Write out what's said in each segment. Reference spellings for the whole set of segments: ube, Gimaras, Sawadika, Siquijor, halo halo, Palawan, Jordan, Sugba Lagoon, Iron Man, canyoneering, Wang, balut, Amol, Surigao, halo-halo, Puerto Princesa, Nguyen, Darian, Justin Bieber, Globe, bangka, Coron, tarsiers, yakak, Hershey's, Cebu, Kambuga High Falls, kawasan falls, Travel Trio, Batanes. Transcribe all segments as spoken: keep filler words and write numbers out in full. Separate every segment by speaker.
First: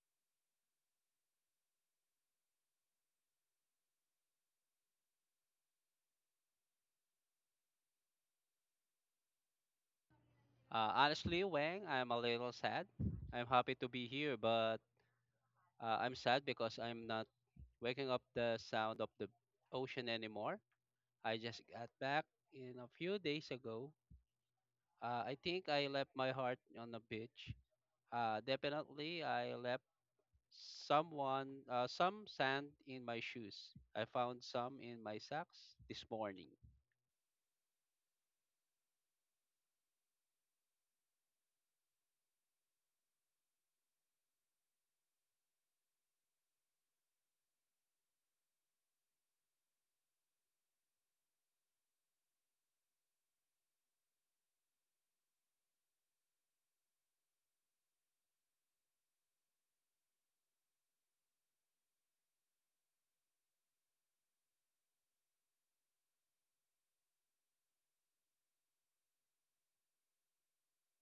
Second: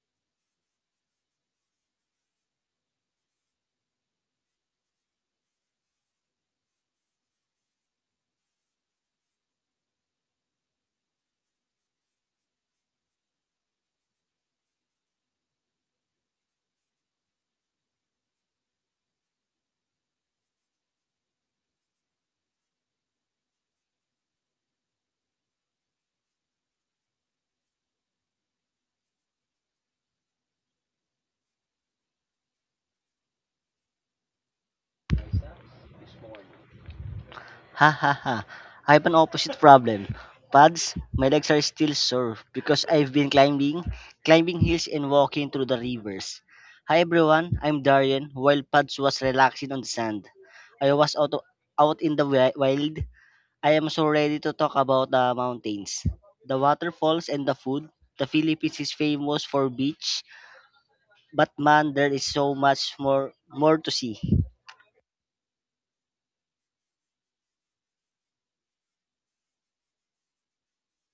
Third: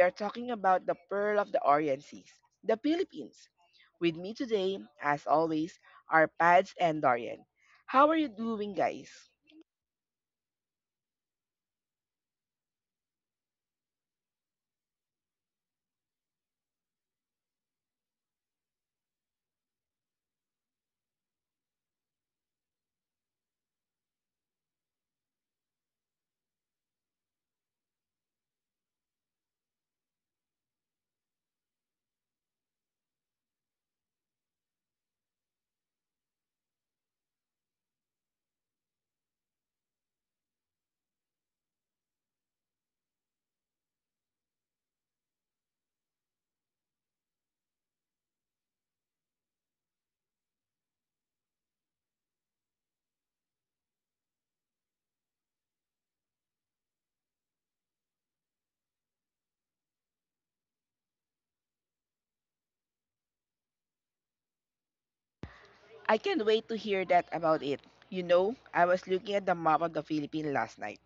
Speaker 1: are talking about the pearl of the Orient Seas, the Philippines. With me today, as always, are Pads and Dorian. How are you doing, guys?
Speaker 2: Uh, honestly, Wang, I'm a little sad. I'm happy to be here, but uh, I'm sad because I'm not waking up the sound of the ocean anymore. I just got back in a few days ago. Uh, I think I left my heart on the beach. Uh, definitely, I left someone uh, some sand in my shoes. I found some in my socks this morning.
Speaker 3: Ha ha ha. I have an opposite problem. Pads, my legs are still sore because I've been climbing, climbing hills and walking through the rivers. Hi everyone, I'm Darian. While Pads was relaxing on the sand, I was out, out in the wi- wild. I am so ready to talk about the mountains, the waterfalls, and the food. The Philippines is famous for beach, but man, there is so much more more to see.
Speaker 1: I can't wait to hear that about it. You know, I was looking at the map of the Philippines last night,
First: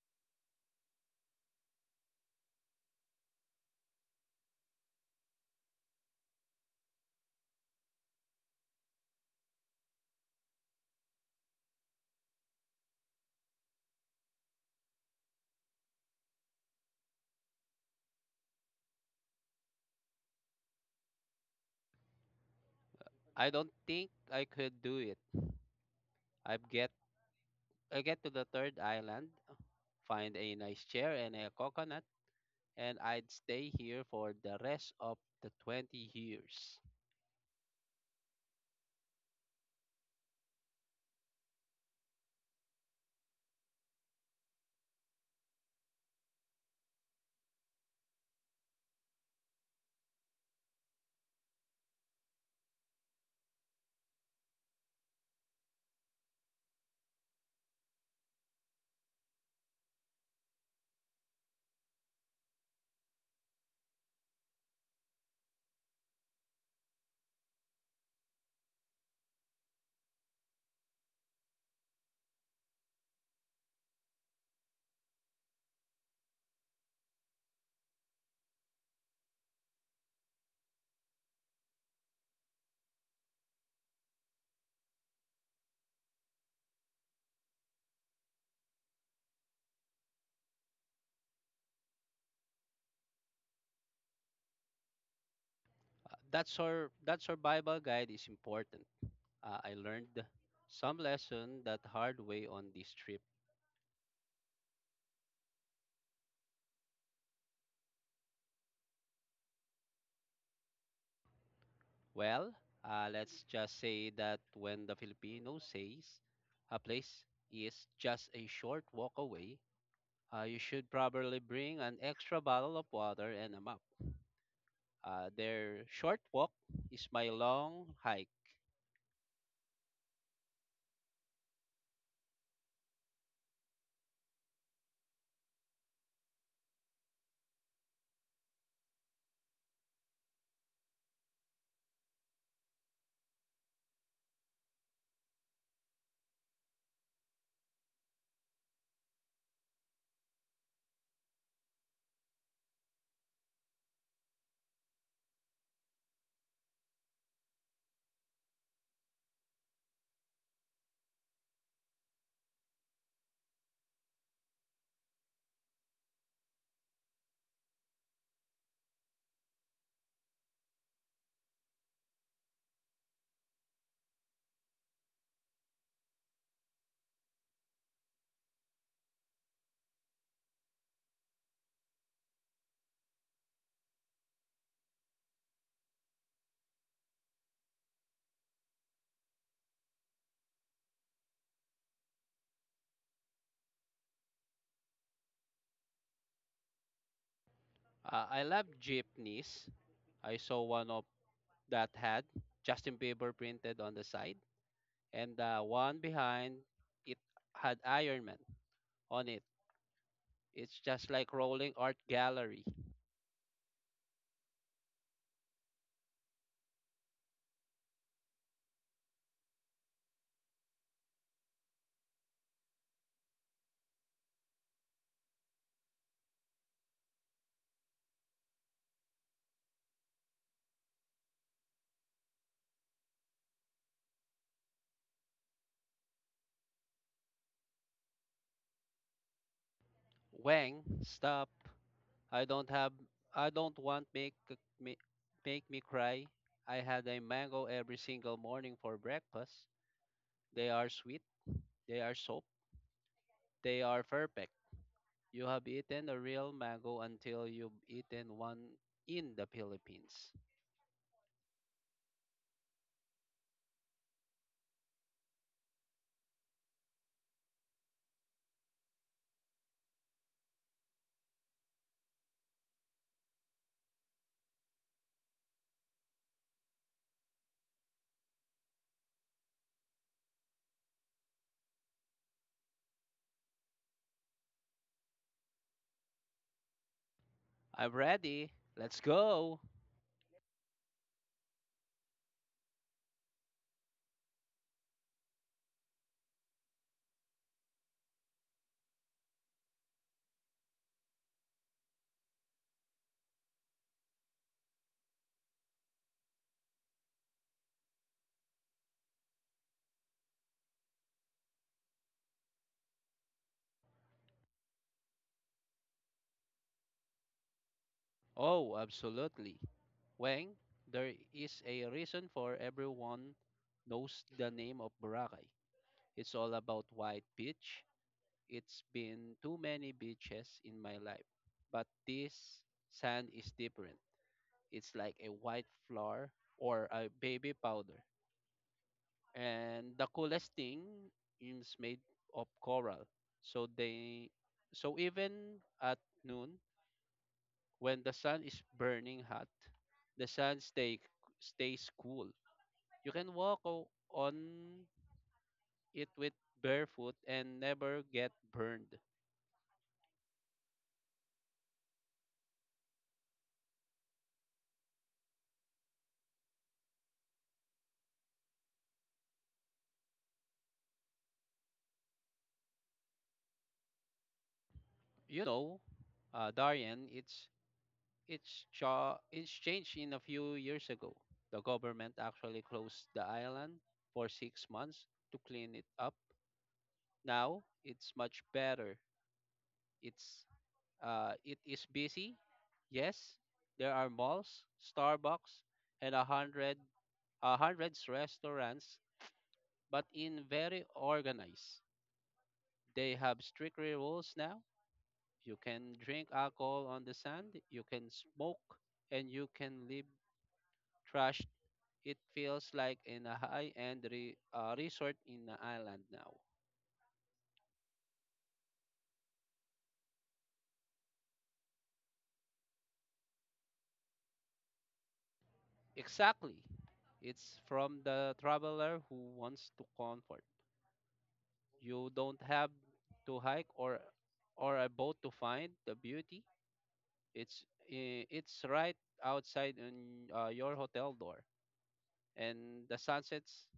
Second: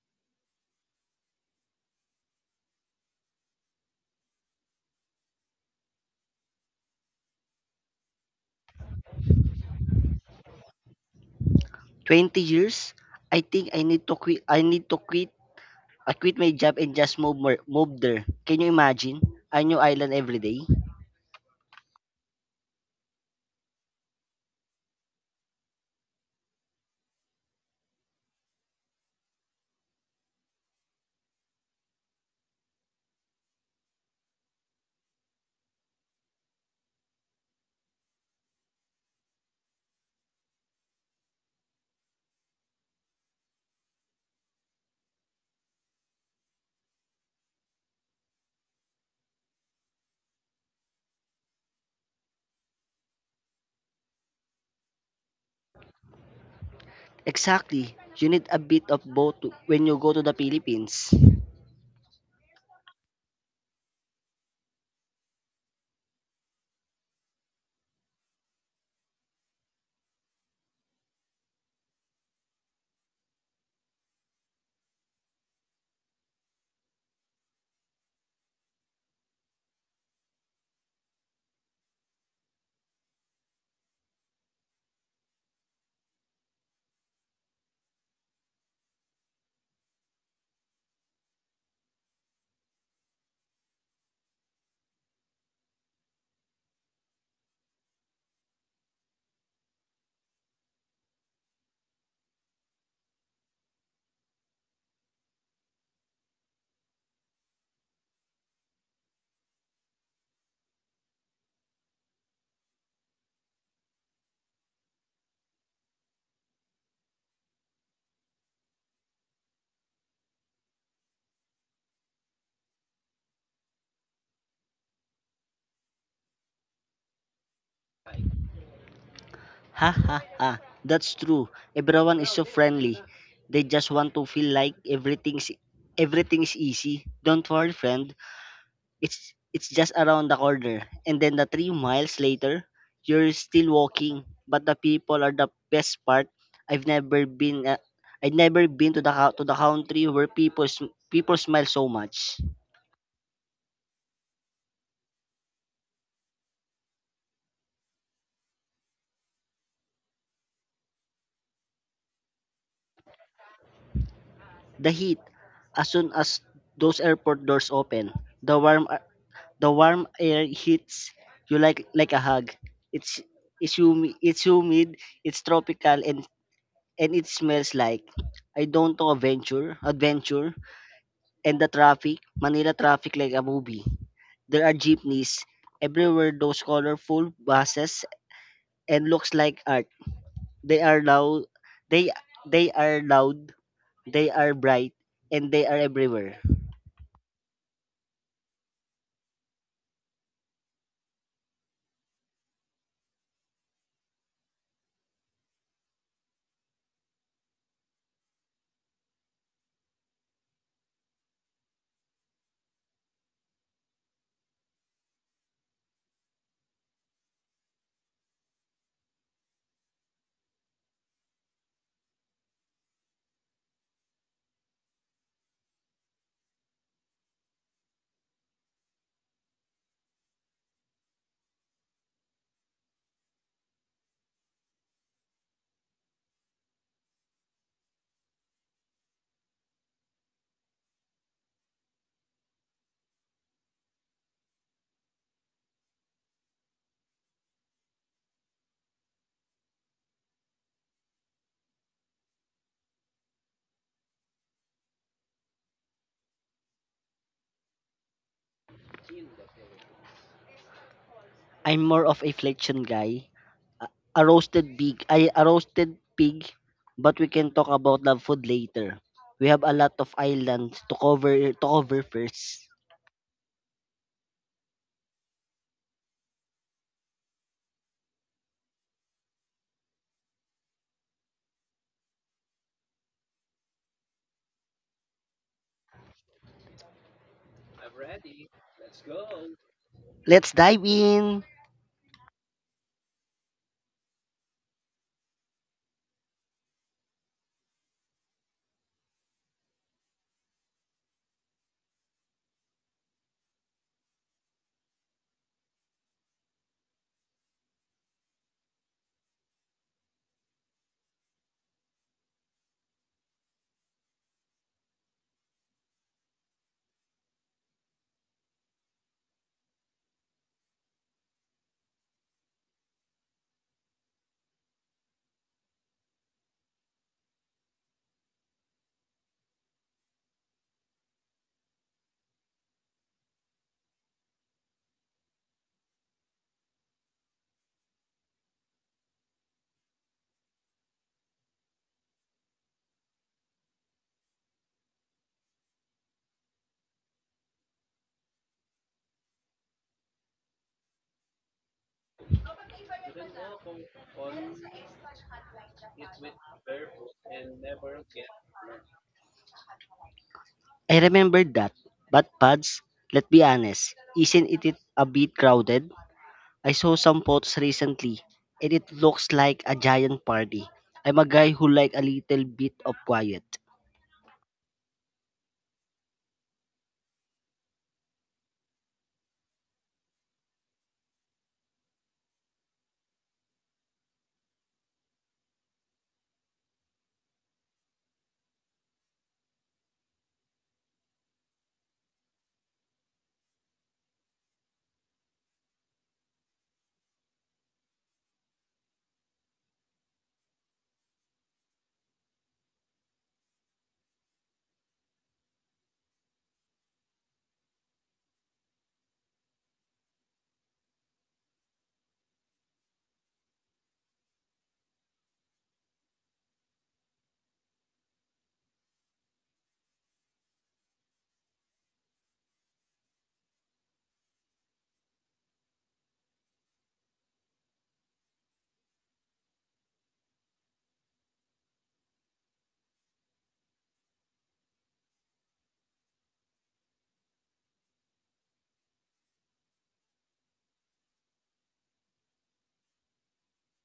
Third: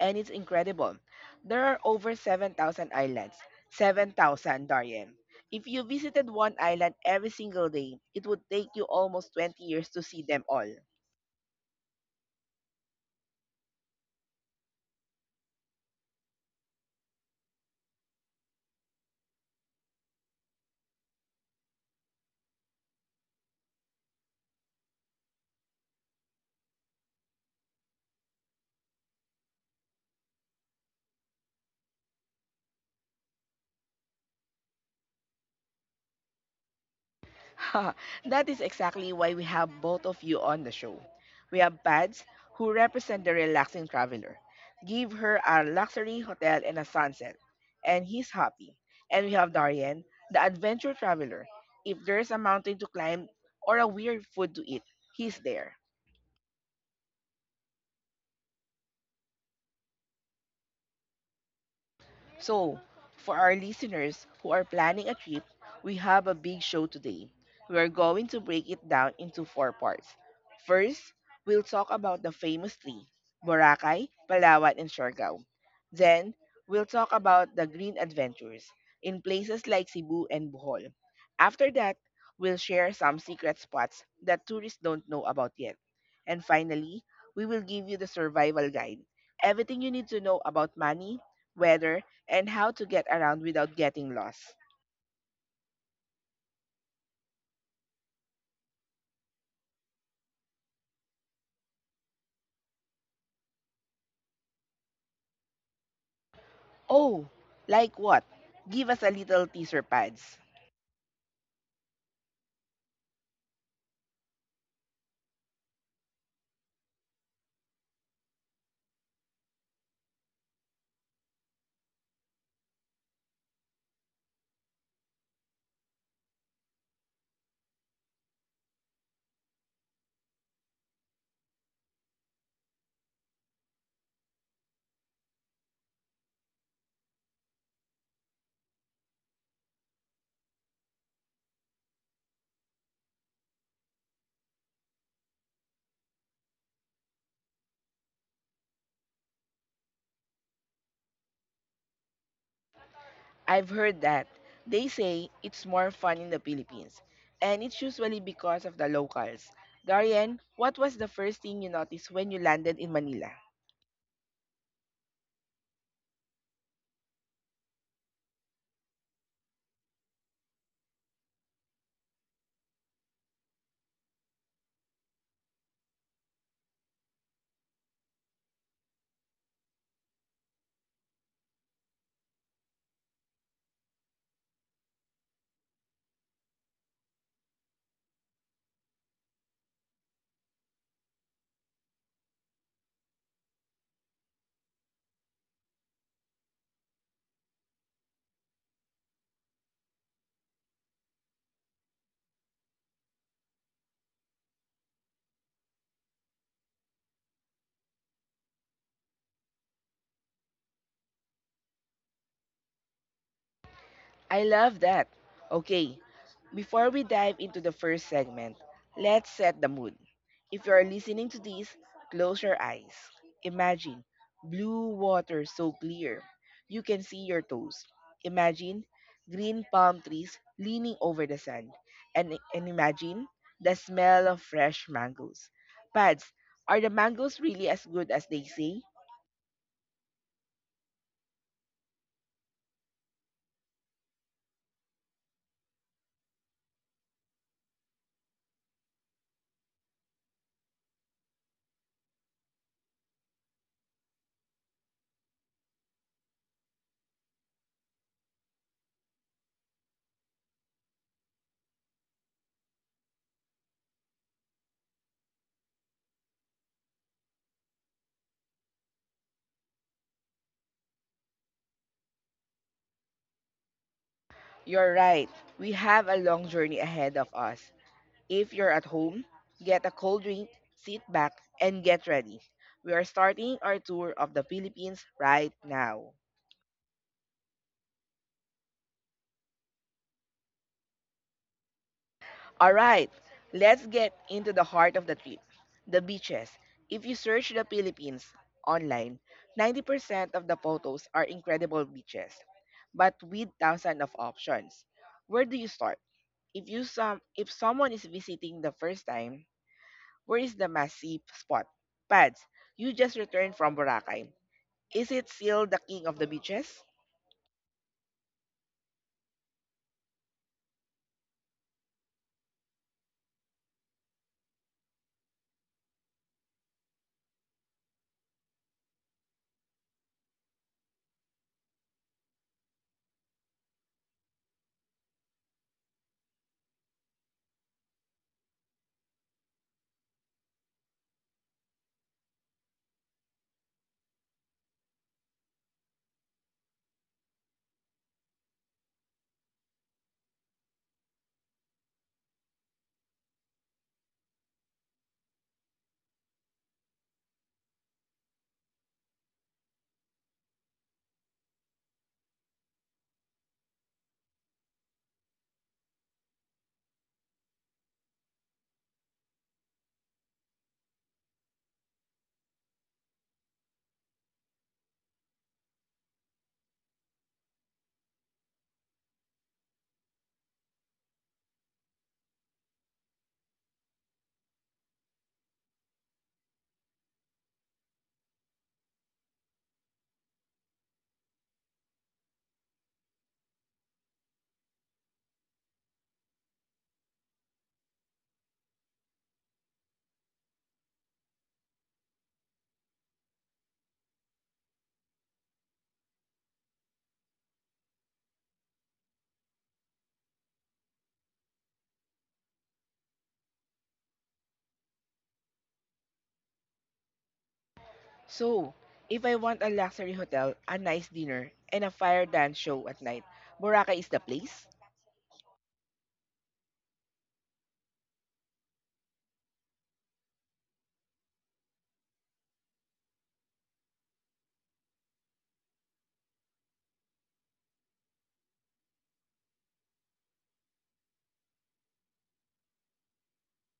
Speaker 1: and it's incredible. There are over seven thousand islands. seven thousand, Darian. If you visited one island every single day, it would take you almost twenty years to see them all.
Speaker 3: twenty years? I think I need to quit. I need to quit I quit my job and just moved, mer- moved there. Can you imagine? A new island every day?
Speaker 2: I don't think I could do it. I get I get to the third island, find a nice chair and a coconut, and I'd stay here for the rest of the twenty years.
Speaker 1: That is exactly why we have both of you on the show. We have Pads, who represent the relaxing traveler. Give her a luxury hotel and a sunset, and he's happy. And we have Darian, the adventure traveler. If there's a mountain to climb or a weird food to eat, he's there.
Speaker 3: Exactly. You need a bit of both to- when you go to the Philippines.
Speaker 1: So, for our listeners who are planning a trip, we have a big show today. We are going to break it down into four parts. First, we'll talk about the famous three: Boracay, Palawan, and Siargao. Then, we'll talk about the green adventures in places like Cebu and Bohol. After that, we'll share some secret spots that tourists don't know about yet. And finally, we will give you the survival guide: everything you need to know about money, weather, and how to get around without getting lost.
Speaker 2: Uh, that, sur- that survival guide is important. Uh, I learned some lesson that hard way on this trip.
Speaker 1: Oh, like what? Give us a little teaser, pads.
Speaker 2: Well, uh, let's just say that when the Filipino says a place is just a short walk away, uh, you should probably bring an extra bottle of water and a map. Uh, their short walk is my long hike.
Speaker 3: Ha ha ha. That's true. Everyone is so friendly. They just want to feel like everything's everything's easy. Don't worry, friend. It's it's just around the corner. And then the three miles later, you're still walking. But the people are the best part. I've never been uh, I've never been to the cou- to the country where people sm- people smile so much.
Speaker 1: I've heard that they say it's more fun in the Philippines, and it's usually because of the locals. Darian, what was the first thing you noticed when you landed in Manila?
Speaker 3: The heat, as soon as those airport doors open, the warm a- the warm air hits you like like a hug. It's it's humid, it's humid, it's tropical and and it smells like I don't know adventure, adventure, And the traffic, Manila traffic like a movie. There are jeepneys everywhere, those colorful buses and looks like art. They are loud, they they are loud, they are bright, and they are everywhere.
Speaker 2: Uh, I love jeepneys. I saw one of that had Justin Bieber printed on the side, and the one behind it had Iron Man on it. It's just like rolling art gallery.
Speaker 1: I love that. Okay, before we dive into the first segment, let's set the mood. If you are listening to this, close your eyes. Imagine blue water so clear you can see your toes. Imagine green palm trees leaning over the sand. And, and imagine the smell of fresh mangoes. Pads, are the mangoes really as good as they say?
Speaker 2: Wang, stop! I don't have. I don't want make me make me cry. I had a mango every single morning for breakfast. They are sweet. They are soap. They are perfect. You have eaten a real mango until you've eaten one in the Philippines.
Speaker 3: I'm more of a flexion guy. A roasted pig, I a roasted pig, but we can talk about the food later. We have a lot of islands to cover to cover first.
Speaker 1: You're right. We have a long journey ahead of us. If you're at home, get a cold drink, sit back, and get ready. We are starting our tour of the Philippines right now.
Speaker 2: I'm ready. Let's go.
Speaker 3: Let's dive in.
Speaker 1: Alright, let's get into the heart of the trip: the beaches. If you search the Philippines online, ninety percent of the photos are incredible beaches, but with thousands of options. Where do you start? If you some if someone is visiting the first time, where is the must-see spot? Pads, you just returned from Boracay. Is it still the king of the beaches?
Speaker 2: Oh, absolutely. Wang, there is a reason for everyone knows the name of Boracay. It's all about white beach. It's been too many beaches in my life. But this sand is different. It's like a white flour or a baby powder. And the coolest thing is made of coral, so they so even at noon when the sun is burning hot, the sun stay stays cool. You can walk o- on it with barefoot and never get burned.
Speaker 3: I remembered that. But Pads, let's be honest, isn't it a bit crowded? I saw some photos recently, and it looks like a giant party. I'm a guy who like a little bit of quiet.
Speaker 2: You know, uh, Darian, it's it's cha- it's changed in a few years ago. The government actually closed the island for six months to clean it up. Now it's much better. It's uh, it is busy. Yes, there are malls, Starbucks, and a hundred uh, hundreds restaurants, but in very organized. They have strict rules now. You can drink alcohol on the sand, you can smoke, and you can leave trash. It feels like in a high-end re- uh, resort in the island now.
Speaker 1: So, if I want a luxury hotel, a nice dinner, and a fire dance show at night, Boracay is the place.
Speaker 2: Exactly. It's from the traveler who wants to comfort. You don't have to hike or or a boat to find the beauty. It's i- it's right outside in uh, your hotel door, and the sun sets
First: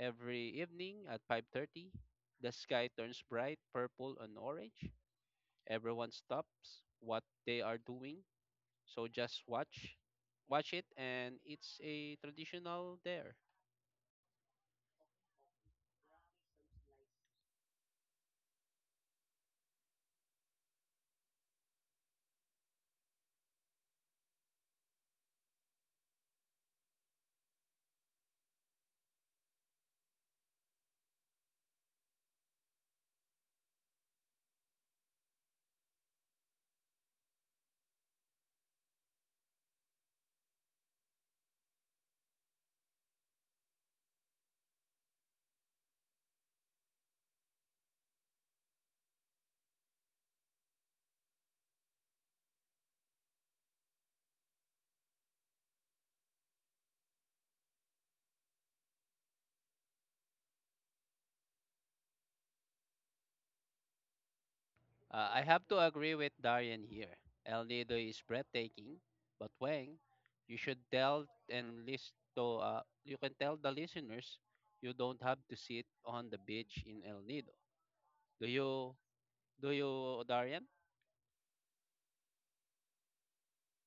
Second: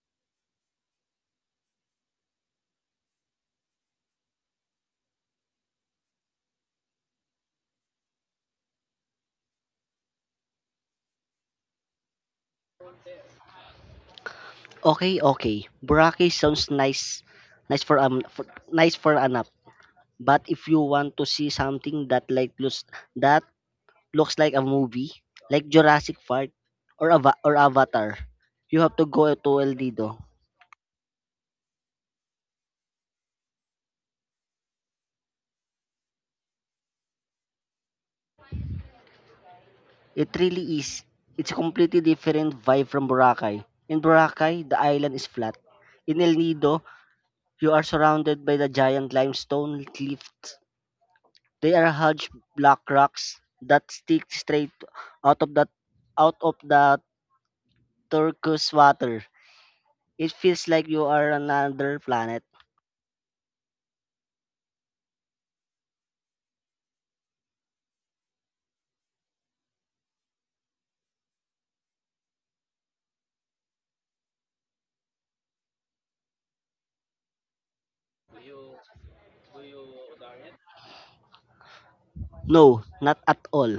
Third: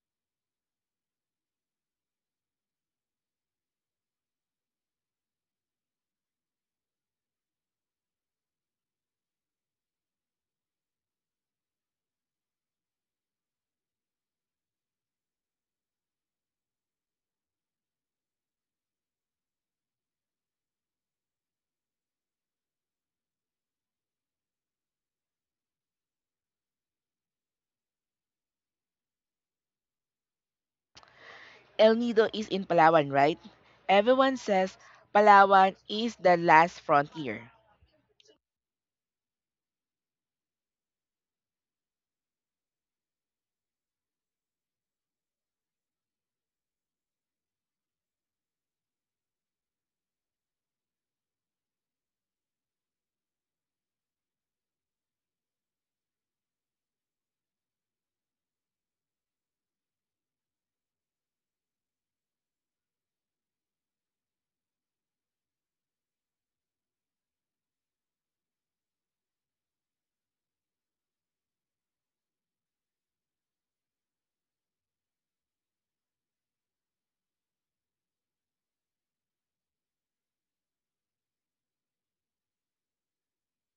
Speaker 2: every evening at five thirty. The sky turns bright purple and orange. Everyone stops what they are doing, so just watch watch it, and it's a traditional there.
Speaker 3: Okay, okay. Boracay sounds nice, nice for um, for, nice for an app. But if you want to see something that like looks that looks like a movie, like Jurassic Park or Ava- or Avatar, you have to go to El Nido.
Speaker 1: El Nido is in Palawan, right? Everyone says Palawan is the last frontier.
Speaker 3: It really is. It's a completely different vibe from Boracay. In Boracay, the island is flat. In El Nido, you are surrounded by the giant limestone cliffs. They are huge black rocks that stick straight out of the out of the turquoise water. It feels like you are another planet.
Speaker 2: Uh, I have to agree with Darian here. El Nido is breathtaking, but Wang, you should tell and list to uh, you can tell the listeners you don't have to sit on the beach in El Nido. Do you do you Darian?
Speaker 3: No, not at all.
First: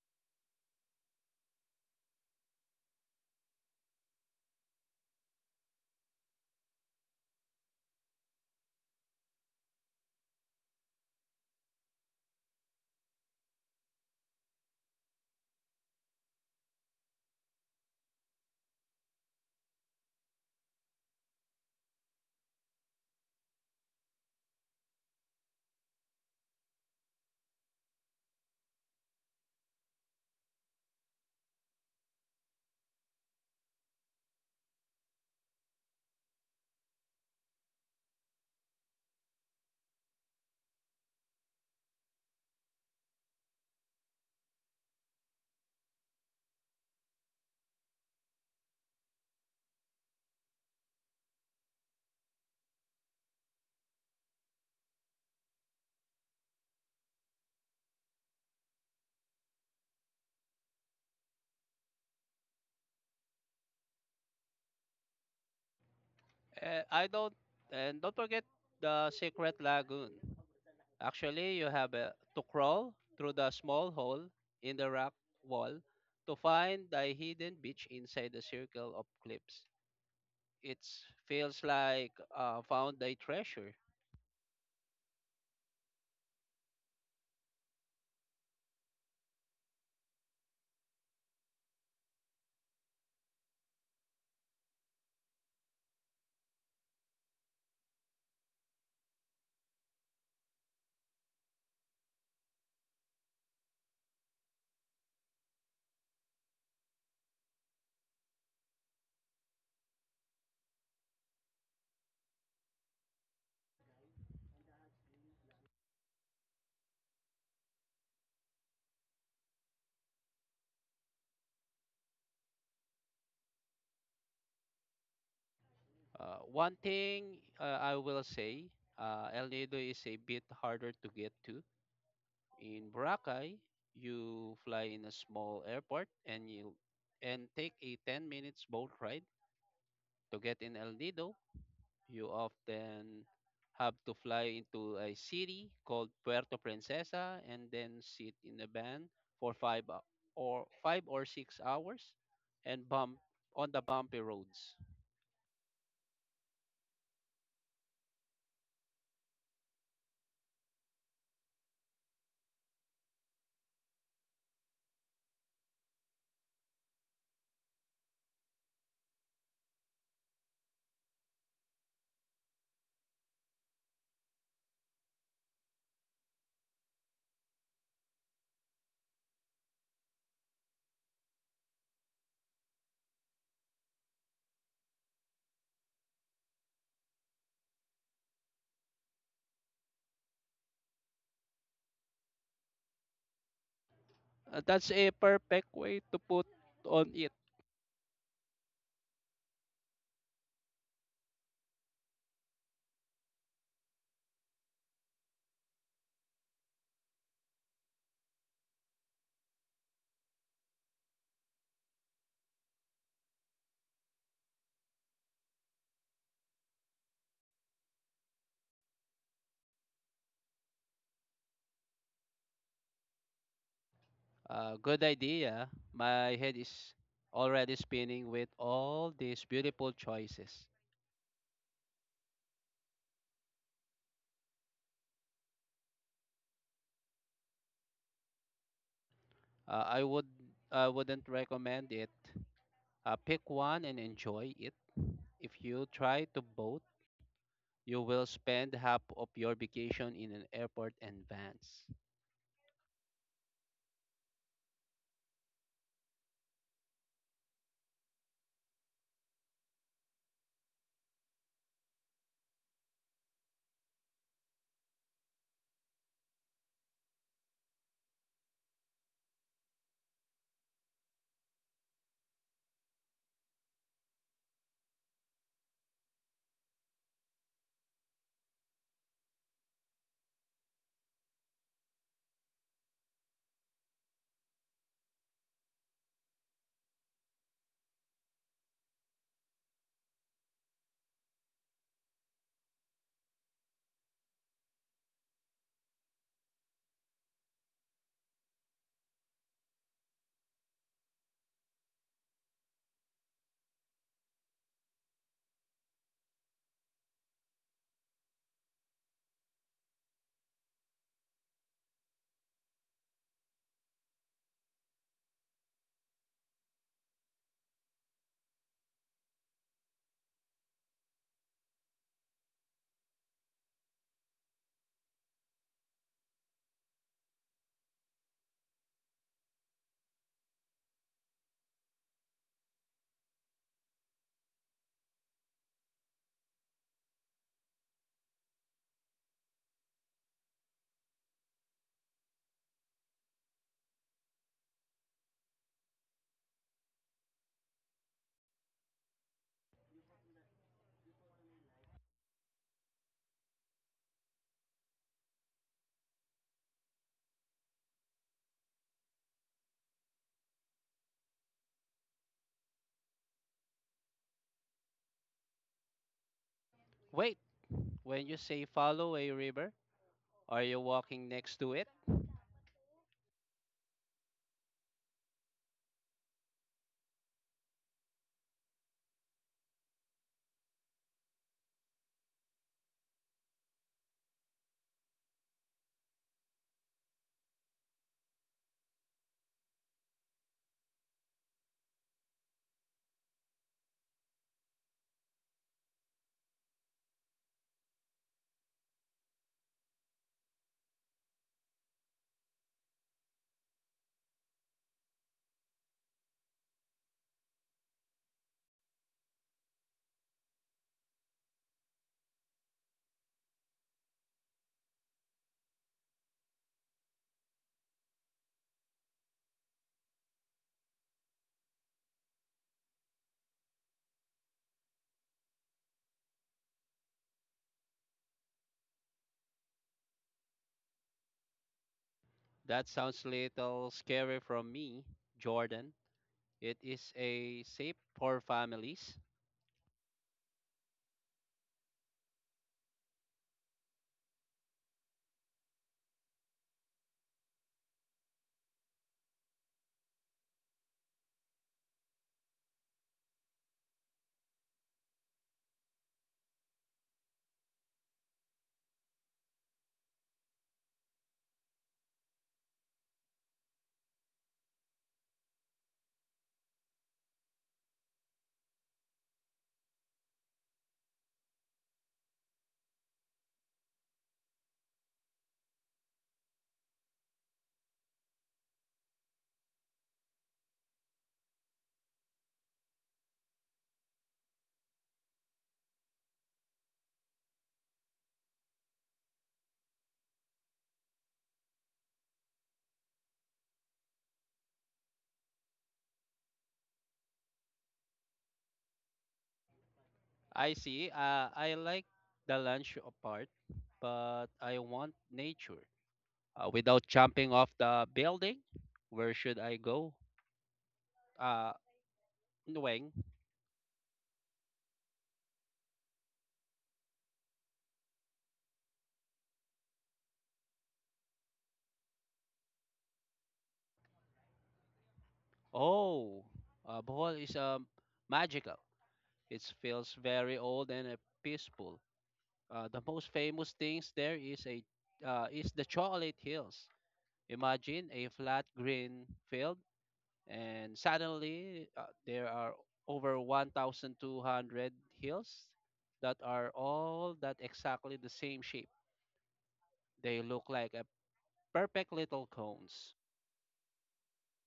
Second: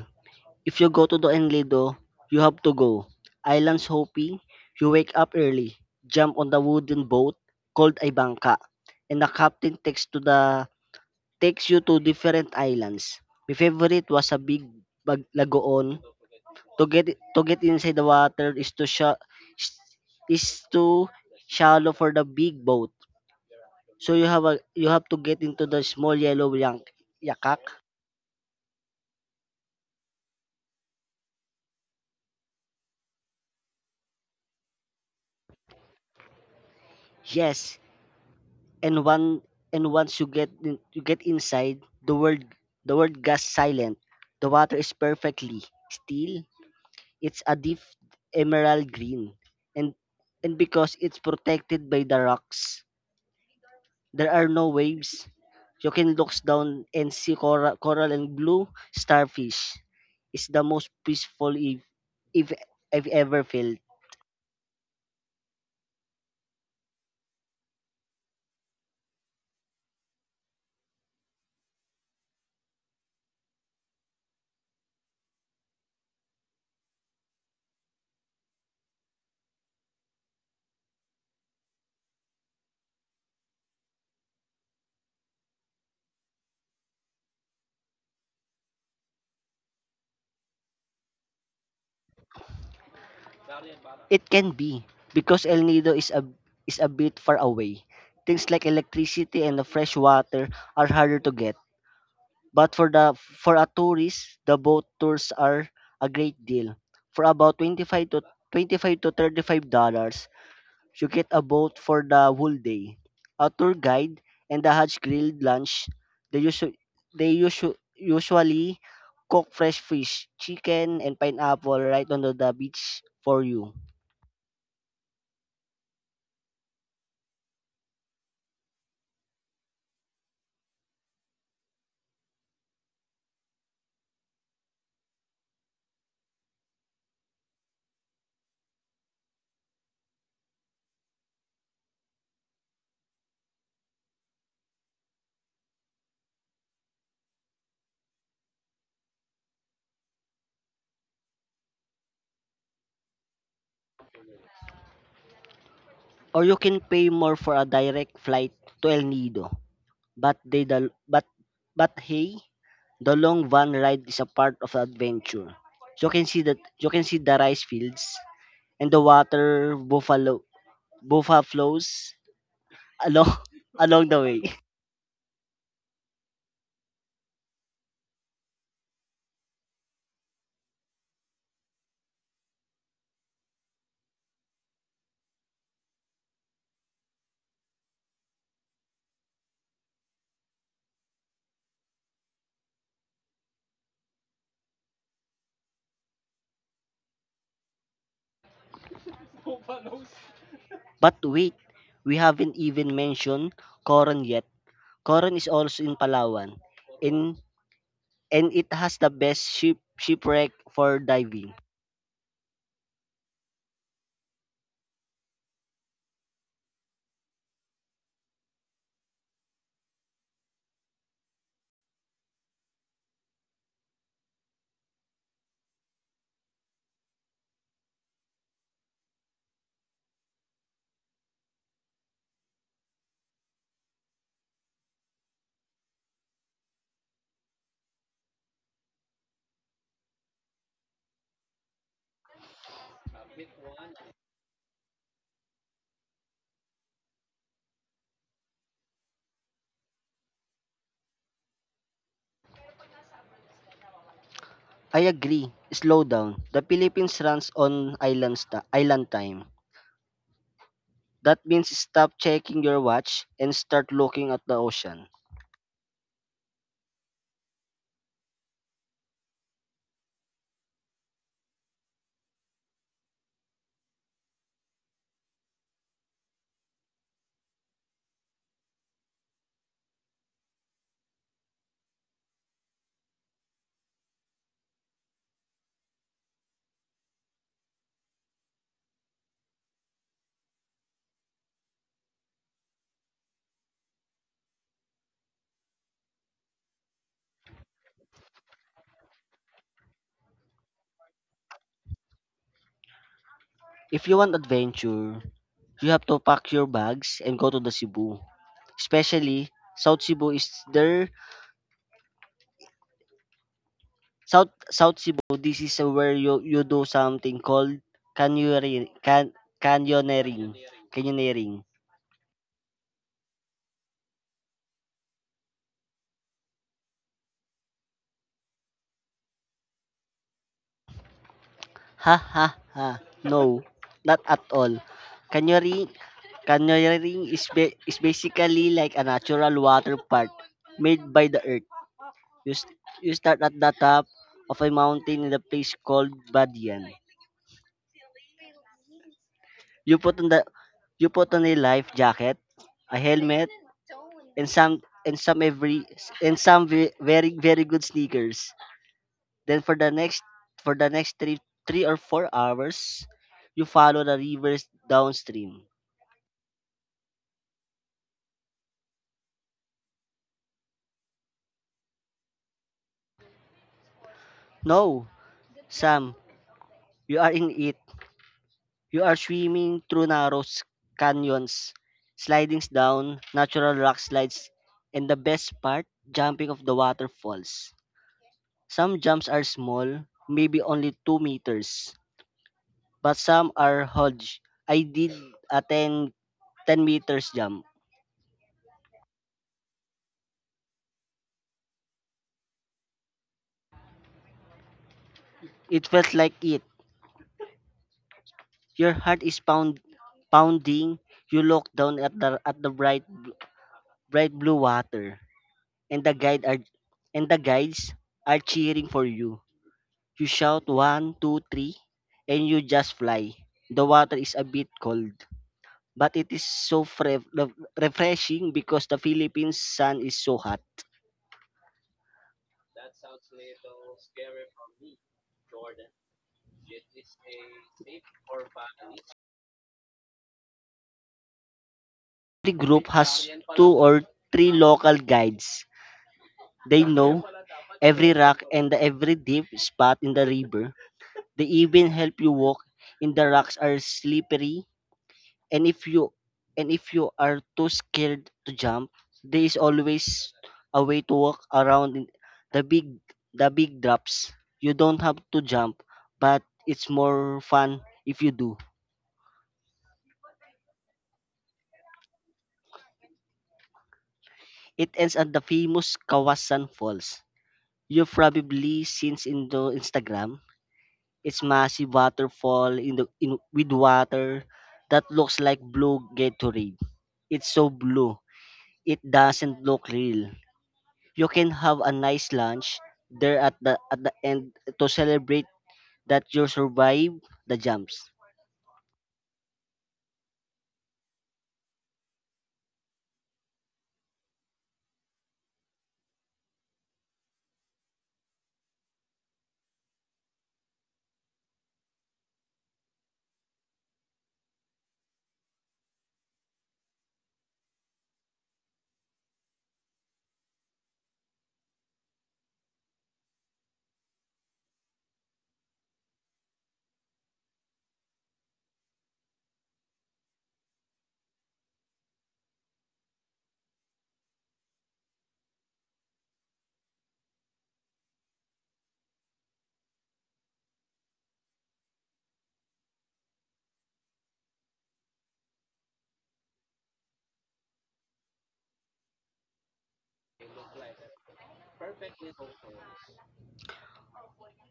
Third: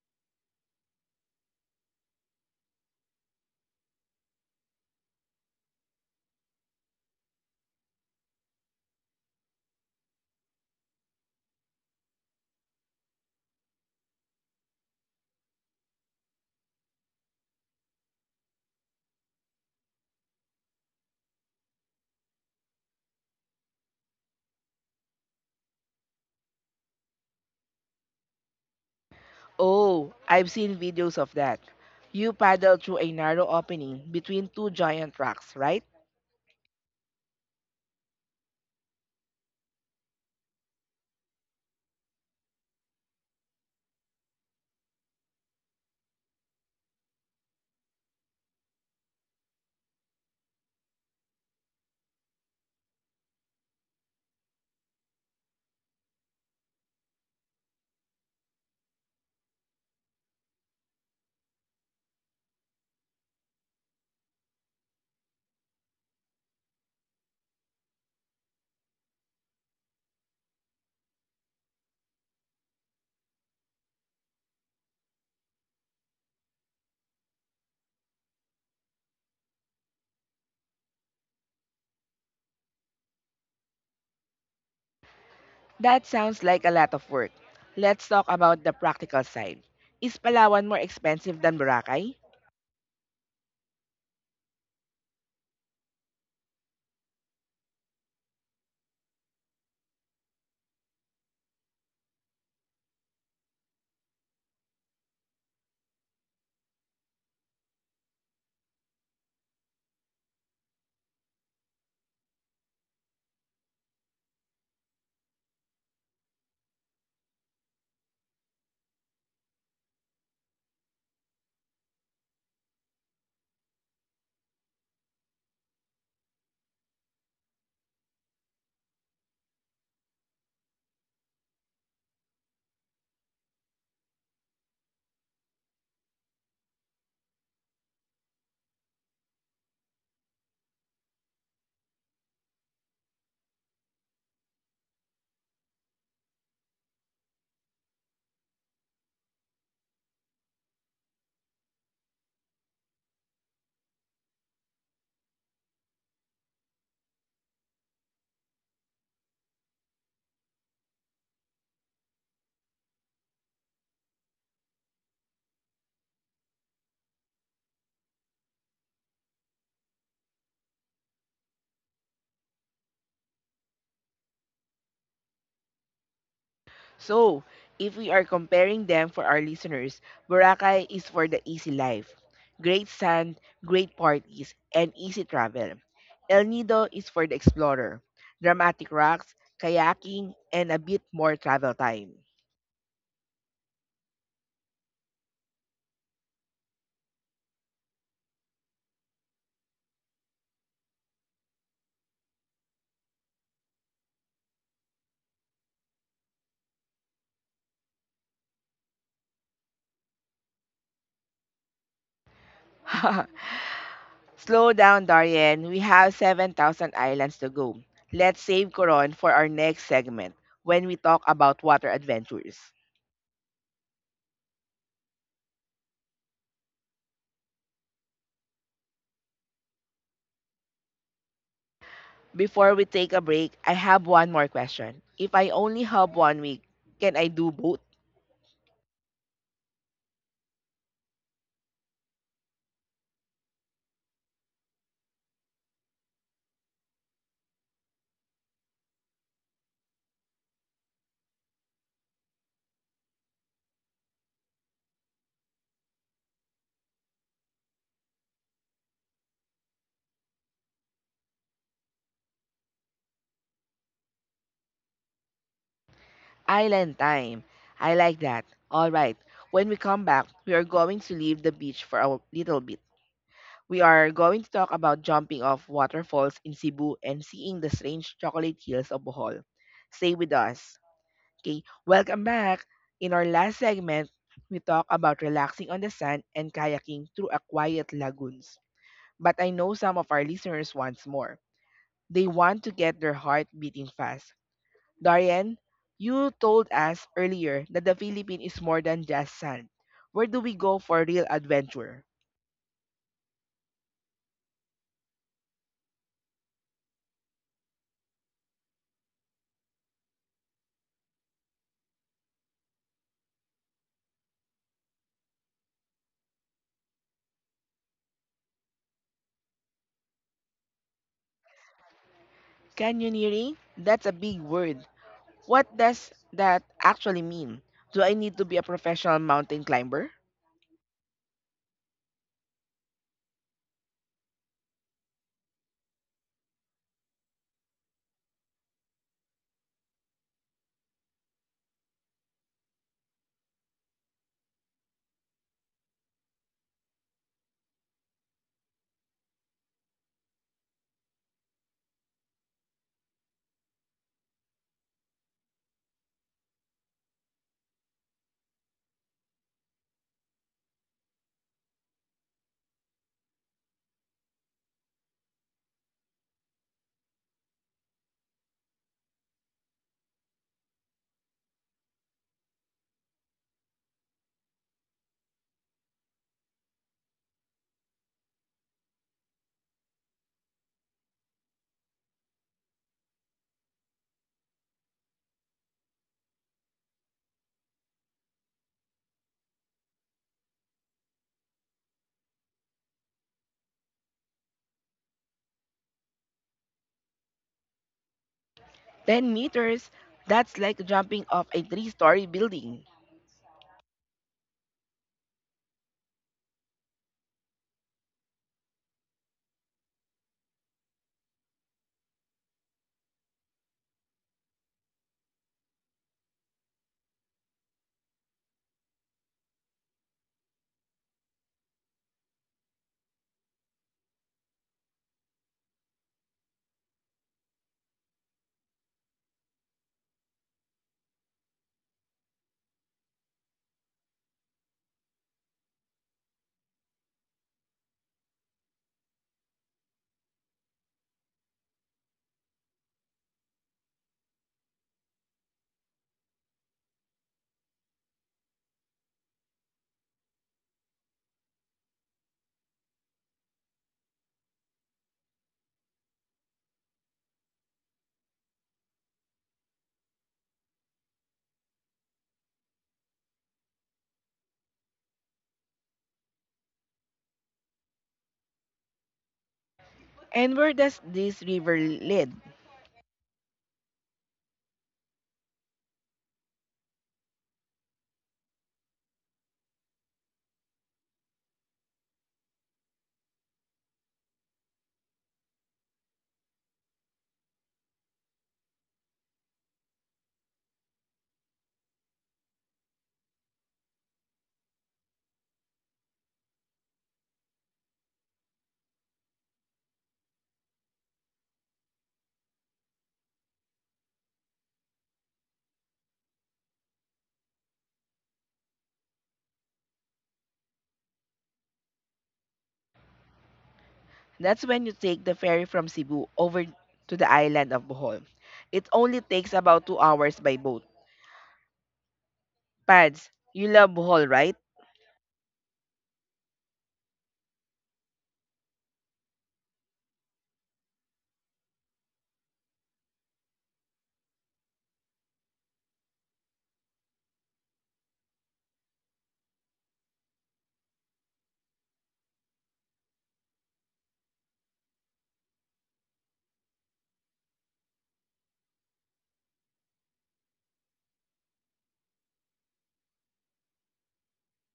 Speaker 3: If you go to the Enlido, you have to go. Islands hopping, you wake up early, jump on the wooden boat called a bangka, and the captain takes to the takes you to different islands. My favorite was a big bag lagoon. To get to get inside the water is too sha- is too shallow for the big boat. So you have a you have to get into the small yellow yank, yakak.
Speaker 1: Oh, I've seen videos of that. You paddle through a narrow opening between two giant rocks, right?
Speaker 3: Yes, and one and once you get in, you get inside the world the world goes silent. The water is perfectly still. It's a deep emerald green, and and because it's protected by the rocks, there are no waves. You can look down and see coral, coral and blue starfish. It's the most peaceful if if I've ever felt.
Speaker 2: Uh, I don't and don't forget the secret lagoon. Actually, you have uh, to crawl through the small hole in the rock wall to find the hidden beach inside the circle of cliffs. It feels like uh, found a treasure.
Speaker 1: That sounds like a lot of work. Let's talk about the practical side. Is Palawan more expensive than Boracay?
Speaker 3: It can be because El Nido is a is a bit far away. Things like electricity and the fresh water are harder to get. But for the for a tourist, the boat tours are a great deal. For about twenty-five to twenty-five to thirty-five dollars, you get a boat for the whole day. A tour guide and a Hajj grilled lunch. They usu- they usu- usually cook fresh fish, chicken and pineapple right on the the beach for you.
Speaker 2: Uh, one thing, uh, I will say, uh, El Nido is a bit harder to get to. In Boracay, you fly in a small airport and you and take a ten minutes boat ride to get in El Nido. You often have to fly into a city called Puerto Princesa and then sit in a van for five hou- or five or six hours and bump on the bumpy roads.
Speaker 3: Or you can pay more for a direct flight to El Nido. But they the but but hey, the long van ride is a part of the adventure. So you can see that you can see the rice fields and the water buffalo buffa flows along along the way.
Speaker 1: So, if we are comparing them for our listeners, Boracay is for the easy life. Great sand, great parties, and easy travel. El Nido is for the explorer. Dramatic rocks, kayaking, and a bit more travel time.
Speaker 2: Uh, that's a perfect way to put on it.
Speaker 3: But wait, we haven't even mentioned Coron yet. Coron is also in Palawan, and and it has the best ship shipwreck for diving.
Speaker 1: Slow down, Darian. We have seven thousand islands to go. Let's save Coron for our next segment when we talk about water adventures.
Speaker 2: Uh, good idea. My head is already spinning with all these beautiful choices.
Speaker 1: Before we take a break, I have one more question. If I only have one week, can I do both?
Speaker 2: Uh, I would I wouldn't recommend it. Uh, pick one and enjoy it. If you try to both, you will spend half of your vacation in an airport and vans.
Speaker 3: I agree. Slow down. The Philippines runs on island, sta- island time. That means stop checking your watch and start looking at the ocean.
Speaker 1: Island time. I like that. All right. When we come back, we are going to leave the beach for a little bit. We are going to talk about jumping off waterfalls in Cebu and seeing the strange chocolate hills of Bohol. Stay with us. Okay, welcome back. In our last segment, we talk about relaxing on the sand and kayaking through a quiet lagoons. But I know some of our listeners wants more. They want to get their heart beating fast. Darian, you told us earlier that the Philippines is more than just sand. Where do we go for real adventure?
Speaker 3: If you want adventure, you have to pack your bags and go to the Cebu. Especially South Cebu is there. South South Cebu. This is where you you do something called canyoneering. Can canyoneering. canyoneering.
Speaker 1: Canyoneering? That's a big word. What does that actually mean? Do I need to be a professional mountain climber?
Speaker 3: Ha ha ha. No, not at all. Canyoning, canyoning is, ba- is basically like a natural water park made by the earth. You, st- you start at the top of a mountain in a place called Badian. You put on the you put on a life jacket, a helmet, and some and some every and some ve- very very good sneakers. Then for the next for the next three three or four hours, you follow the rivers downstream.
Speaker 2: Wait, when you say follow a river, are you walking next to it?
Speaker 3: No, Sam, you are in it. You are swimming through narrow s- canyons, slidings down, natural rock slides, and the best part, jumping off the waterfalls. Some jumps are small, maybe only two meters, but some are huge. I did a ten ten meters jump.
Speaker 1: Ten meters, that's like jumping off a three story building.
Speaker 3: It felt like it. Your heart is pound, pounding. You look down at the, at the bright, bright blue water, and the guide are and the guides are cheering for you. You shout one, two, three, and you just fly. The water is a bit cold, but it is so fre- re- refreshing because the Philippines sun is so hot.
Speaker 2: That sounds little scary from me, Jordan. It is a safe for families.
Speaker 3: Every group has two or three local guides. They know every rock and every deep spot in the river. They even help you walk in the rocks are slippery, and if you and if you are too scared to jump, there is always a way to walk around in the big the big drops. You don't have to jump, but it's more fun if you do.
Speaker 1: And where does this river lead?
Speaker 3: It ends at the famous Kawasan Falls. You've probably seen in the Instagram. It's massive waterfall in the in with water that looks like blue Gatorade. It's so blue it doesn't look real. You can have a nice lunch there at the at the end to celebrate that you survived the jumps.
Speaker 2: I see. Uh, I like the lunch apart, but I want nature. Uh, without jumping off the building, where should I go? Uh, Nguyen.
Speaker 1: That's when you take the ferry from Cebu over to the island of Bohol. It only takes about two hours by boat. Pads, you love Bohol, right?
Speaker 2: Oh, uh, Bohol is um, magical. It feels very old and uh, peaceful. Uh, the most famous things there is a uh, is the Chocolate Hills. Imagine a flat green field, and suddenly uh, there are over one thousand two hundred hills that are all that exactly the same shape. They look like a perfect little cones.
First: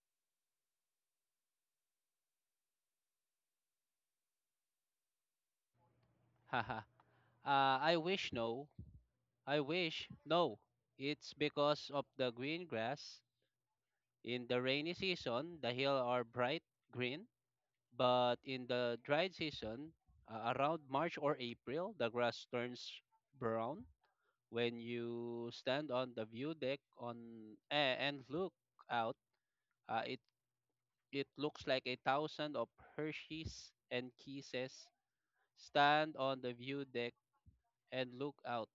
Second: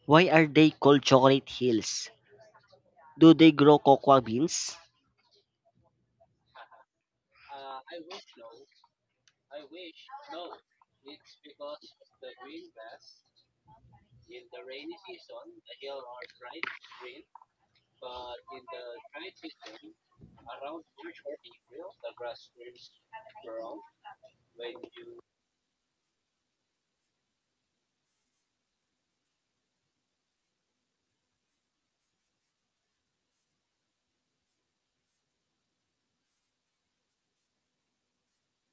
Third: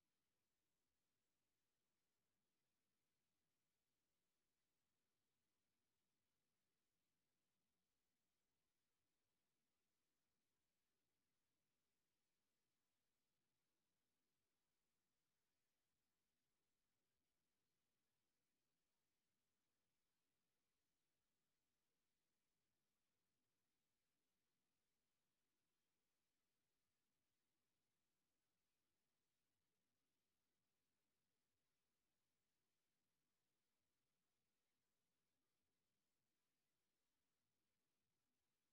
Speaker 3: Why are they called chocolate hills? Do they grow cocoa beans?
Speaker 2: Haha. uh, I wish no. I wish no. It's because of the green grass. In the rainy season, the hills are bright green, but in the dry season, uh, around March or April, the grass turns brown. When you stand on the view deck on eh, and look out, uh, it it looks like a thousand of Hershey's and Kisses, stand on the view deck and look out.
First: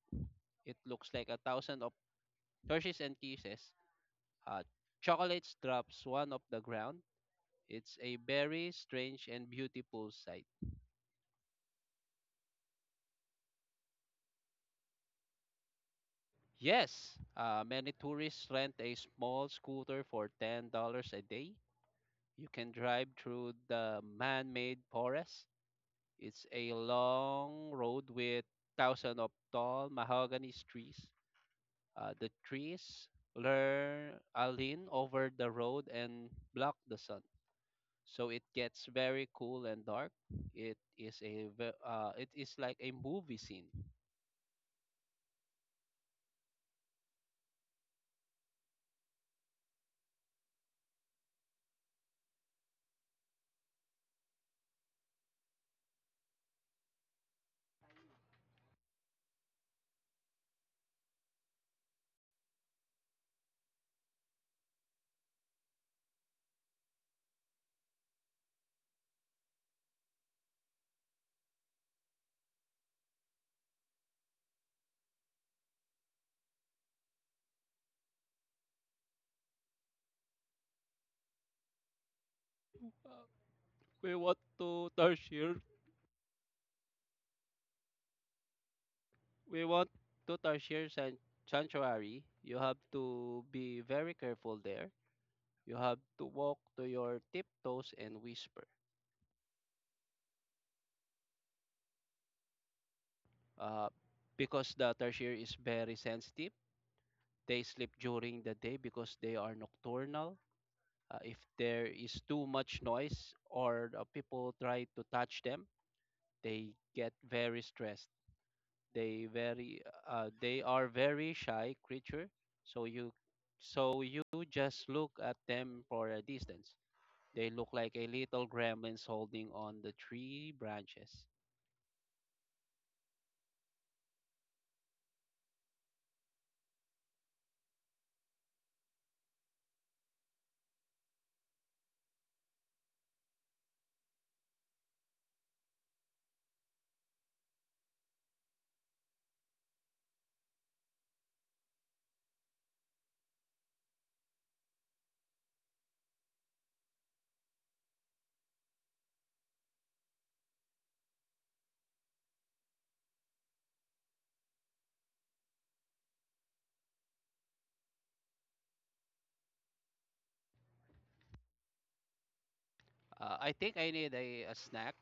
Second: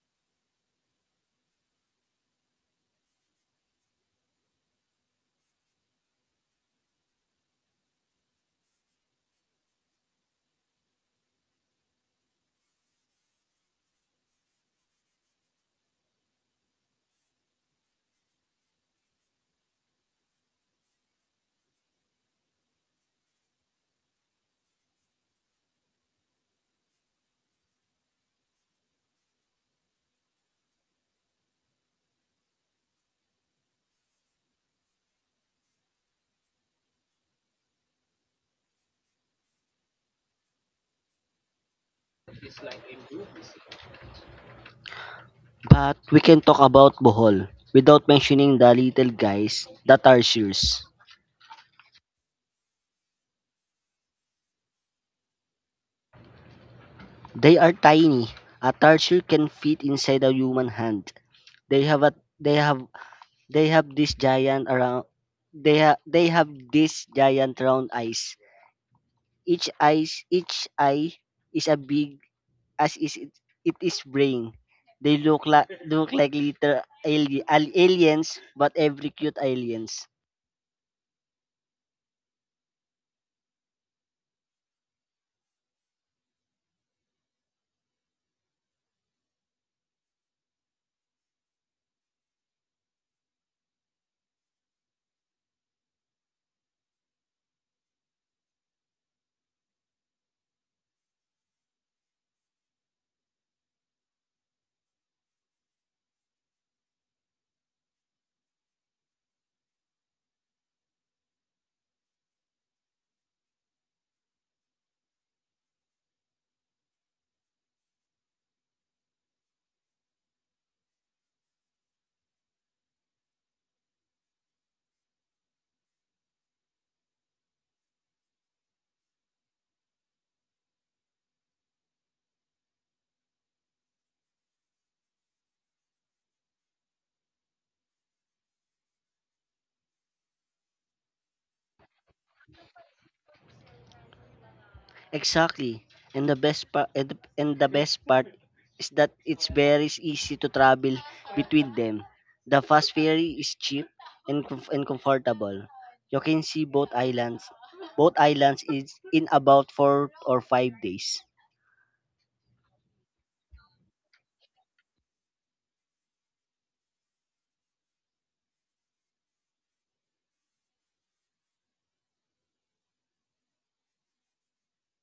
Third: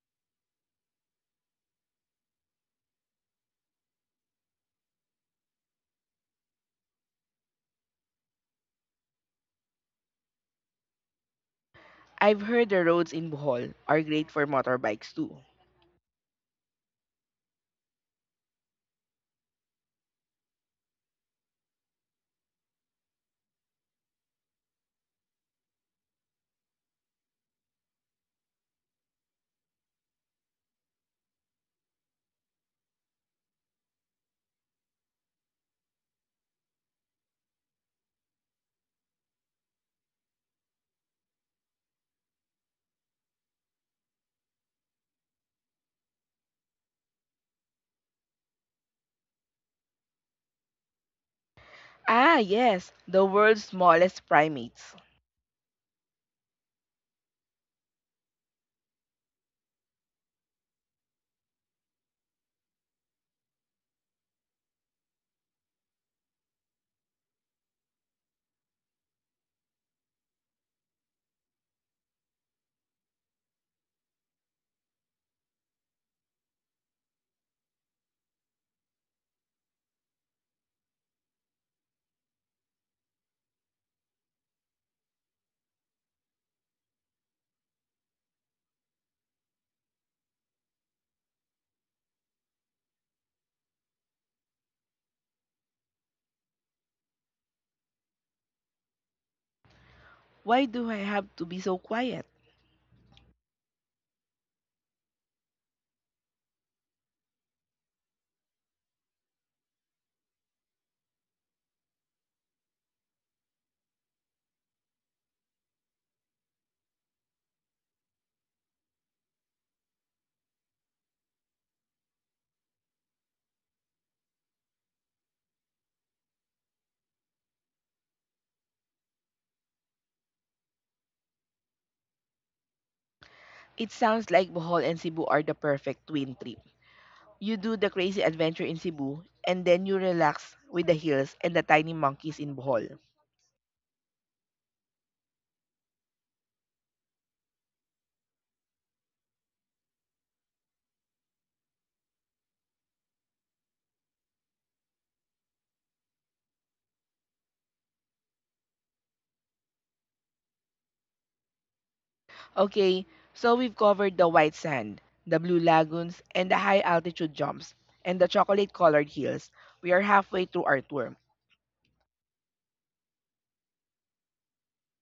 Speaker 2: It looks like a thousand of Hershey's and Kisses. Uh, Chocolates drops one of the ground. It's a very strange and beautiful sight.
Speaker 1: I've heard the roads in Bohol are great for motorbikes too.
Speaker 2: Yes, uh, many tourists rent a small scooter for ten dollars a day. You can drive through the man made forest. It's a long road with thousands of tall mahogany trees. Uh, the trees learn, uh, lean over the road and block the sun. So it gets very cool and dark. It is a ve- uh, it is like a movie scene.
Speaker 3: But we can talk about Bohol without mentioning the little guys, the tarsiers.
Speaker 1: Ah, yes, the world's smallest primates.
Speaker 3: They are tiny. A tarsier can fit inside a human hand. They have a they have they have this giant around they ha- They have this giant round eyes. Each eye, each eye is a big as is it, it is brain. They look like Look like little ali- al- aliens, but every cute aliens.
Speaker 2: Uh, We want to Tarsier. We want to Tarsier san- Sanctuary. You have to be very careful there. You have to walk to your tiptoes and whisper.
Speaker 1: Why do I have to be so quiet?
Speaker 2: Uh, because the Tarsier is very sensitive, they sleep during the day because they are nocturnal. Uh, if there is too much noise or the people try to touch them, they get very stressed. They very uh, they are very shy creature. So you so you just look at them for a distance. They look like a little gremlins holding on the tree branches.
Speaker 1: It sounds like Bohol and Cebu are the perfect twin trip. You do the crazy adventure in Cebu, and then you relax with the hills and the tiny monkeys in Bohol.
Speaker 3: Exactly. And the best part and, the- and the best part is that it's very easy to travel between them. The fast ferry is cheap and comf- and comfortable. You can see both islands. Both islands is in about four or five days.
Speaker 1: Okay, so we've covered the white sand, the blue lagoons, and the high altitude jumps, and the chocolate colored hills. We are halfway through our tour.
Speaker 2: Uh, I think I need a, a snack.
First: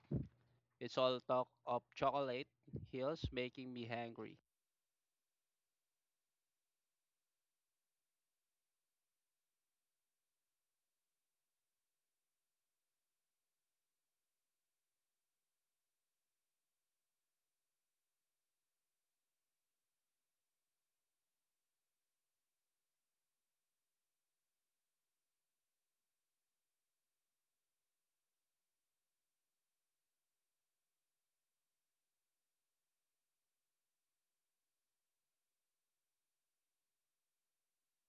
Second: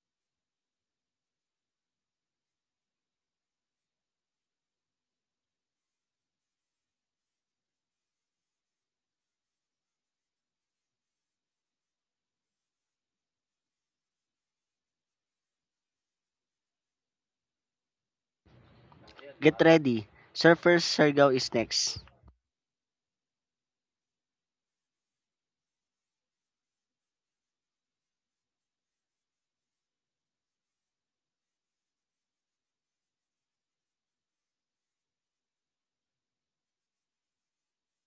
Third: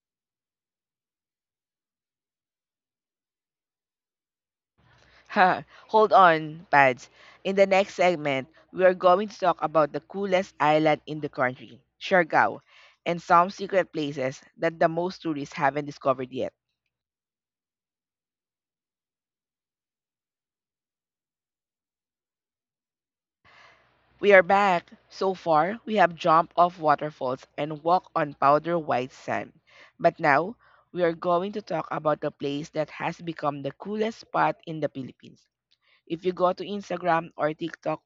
Speaker 2: It's all talk of chocolate hills making me hungry.
Speaker 1: Ha, hold on, Pads. In the next segment, we are going to talk about the coolest island in the country, Siargao, and some secret places that the most tourists haven't discovered yet.
Speaker 3: Get ready. Surfer Surigao is next.
Speaker 1: We are back. So far, we have jumped off waterfalls and walked on powder white sand. But now, we are going to talk about the place that has become the coolest spot in the Philippines. If you go to Instagram or TikTok,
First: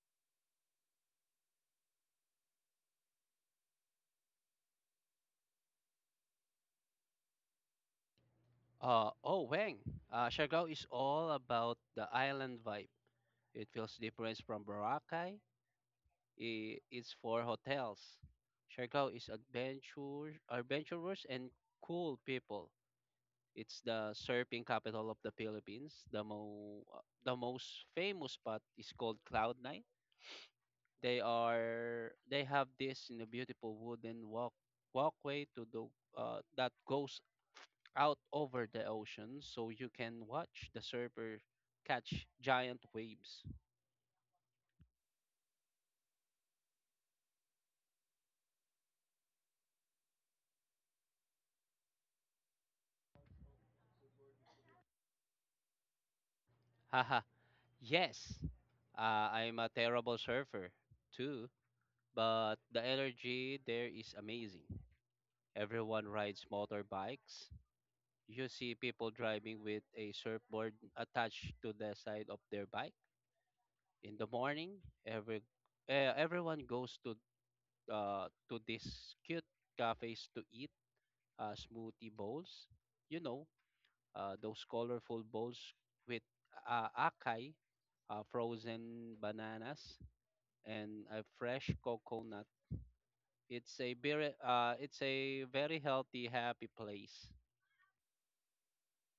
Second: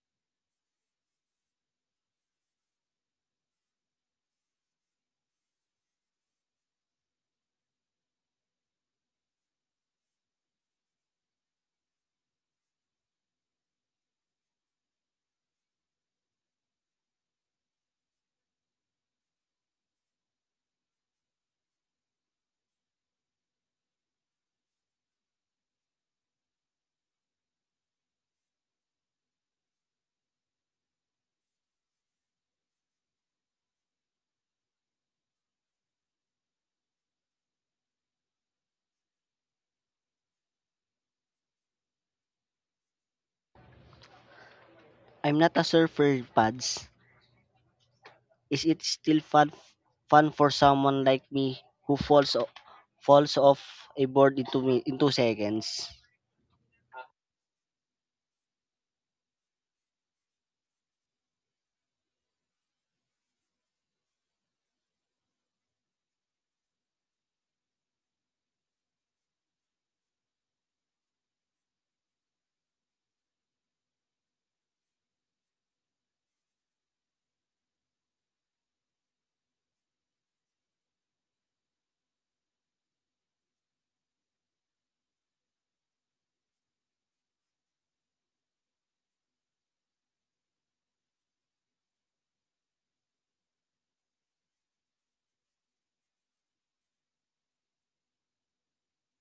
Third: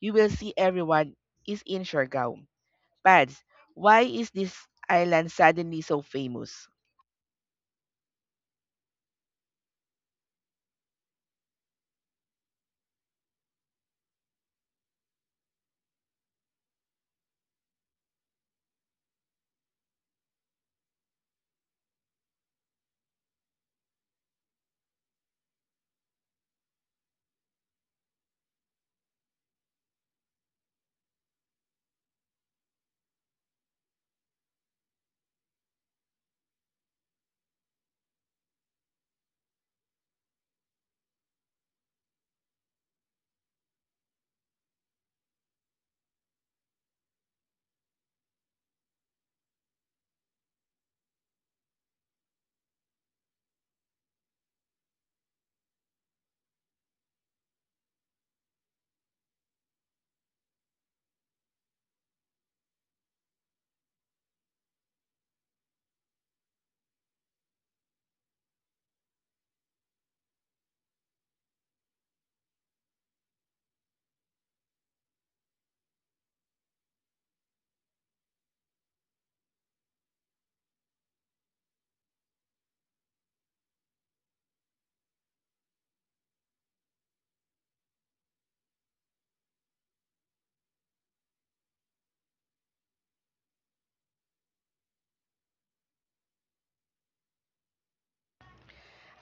Speaker 1: you will see everyone is in Siargao. Pads, why is this island suddenly so famous?
Speaker 2: Uh, oh, Wang, uh, Siargao is all about the island vibe. It feels different from Boracay. I- is for hotels. Siargao is adventure, adventurous and cool people. It's the surfing capital of the Philippines. The mo, uh, the most famous spot is called Cloud Nine. They are they have this in a beautiful wooden walk walkway to the uh, that goes out over the ocean, so you can watch the surfer catch giant waves.
Speaker 3: I'm not a surfer, Pads. Is it still fun fun for someone like me who falls o- falls off a board into me in two seconds?
Speaker 2: Haha. Yes, uh, I'm a terrible surfer too. But the energy there is amazing. Everyone rides motorbikes. You see people driving with a surfboard attached to the side of their bike. In the morning, every eh, everyone goes to uh, to these cute cafes to eat uh, smoothie bowls. You know, uh, those colorful bowls with uh, acai, uh, frozen bananas, and a fresh coconut. It's a very uh, it's a very healthy, happy place.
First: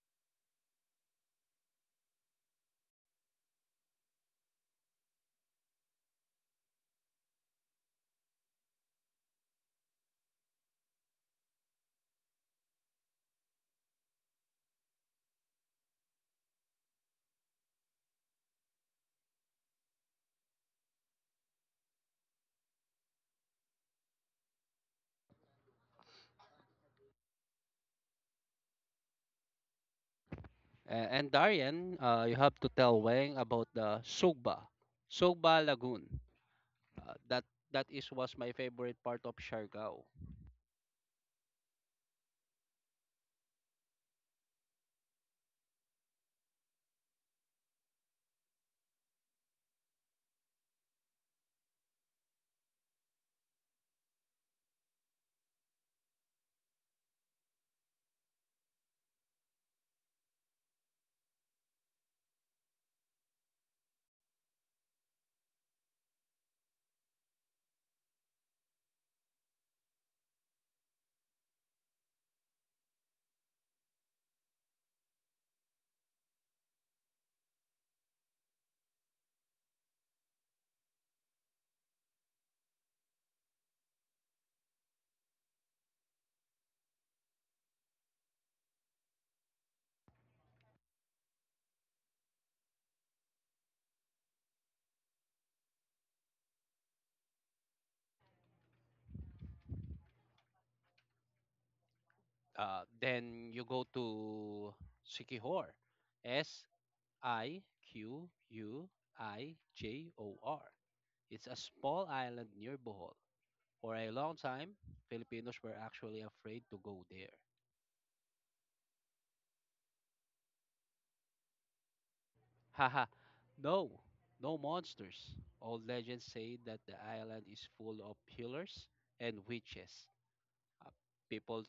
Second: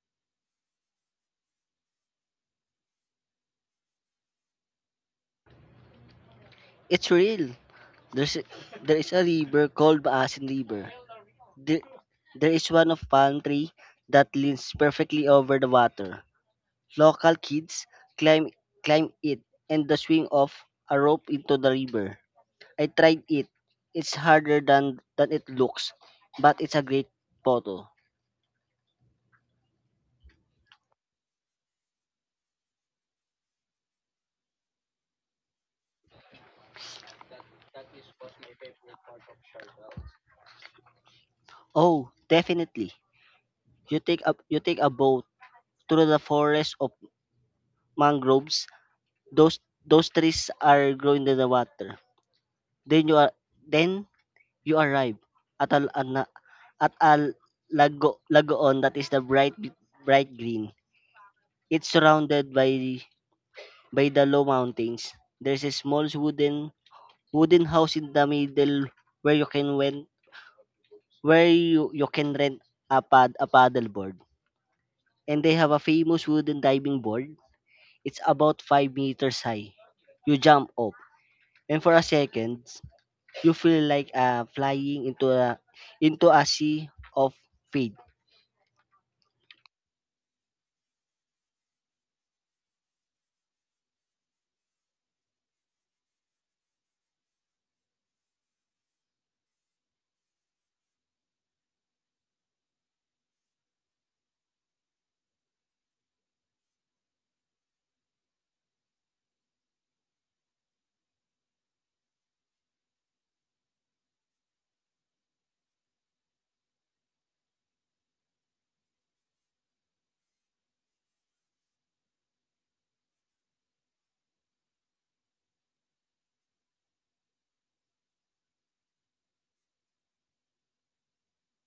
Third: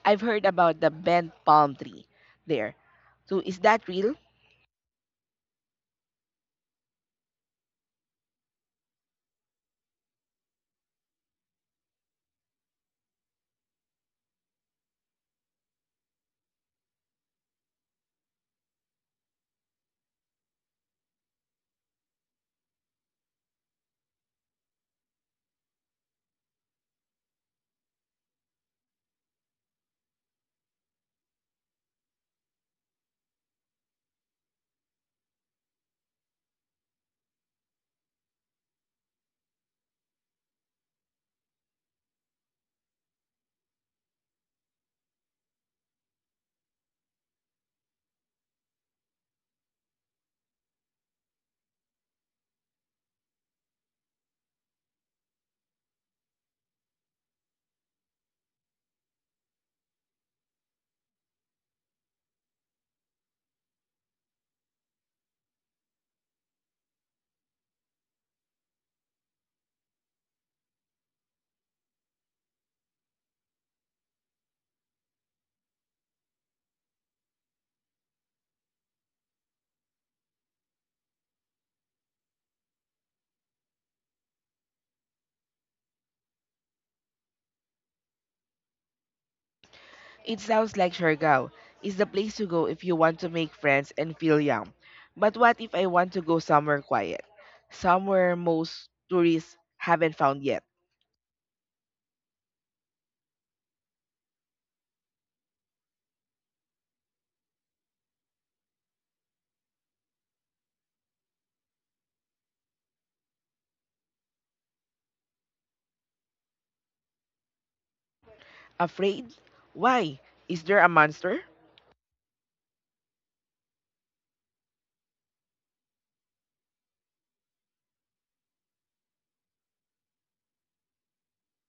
Speaker 1: I've heard about the bent palm tree there. So is that real?
Speaker 3: It's real. There's a- there is a river called Baasin River. There, there is one of palm tree that leans perfectly over the water. Local kids climb climb it and the swing off a rope into the river. I tried it. It's harder than than it looks, but it's a great photo.
Speaker 2: A- And Darian, uh, you have to tell Wang about the Sugba, Sugba Lagoon. Uh, that that is was my favorite part of Siargao.
Speaker 3: Oh, definitely. You take a you take a boat through the forest of mangroves. Those those trees are growing in the water. Then you are then you arrive at a an- at a lago lagoon that is the bright bright green. It's surrounded by by the low mountains. There's a small wooden wooden house in the middle where you can rent where you, you can rent a pad a paddleboard. And they have a famous wooden diving board. It's about five meters high. You jump off, and for a second, you feel like uh, flying into a into a sea of feed.
Speaker 1: It sounds like Siargao is the place to go if you want to make friends and feel young. But what if I want to go somewhere quiet? Somewhere most tourists haven't found yet.
Speaker 2: Uh, then you go to Sikihor, S I Q U I J O R. It's a small island near Bohol. For a long time, Filipinos were actually afraid to go there.
Speaker 1: Afraid? Why? Is there a monster?
Speaker 2: Haha, no, no monsters. Old legends say that the island is full of healers and witches. Uh, People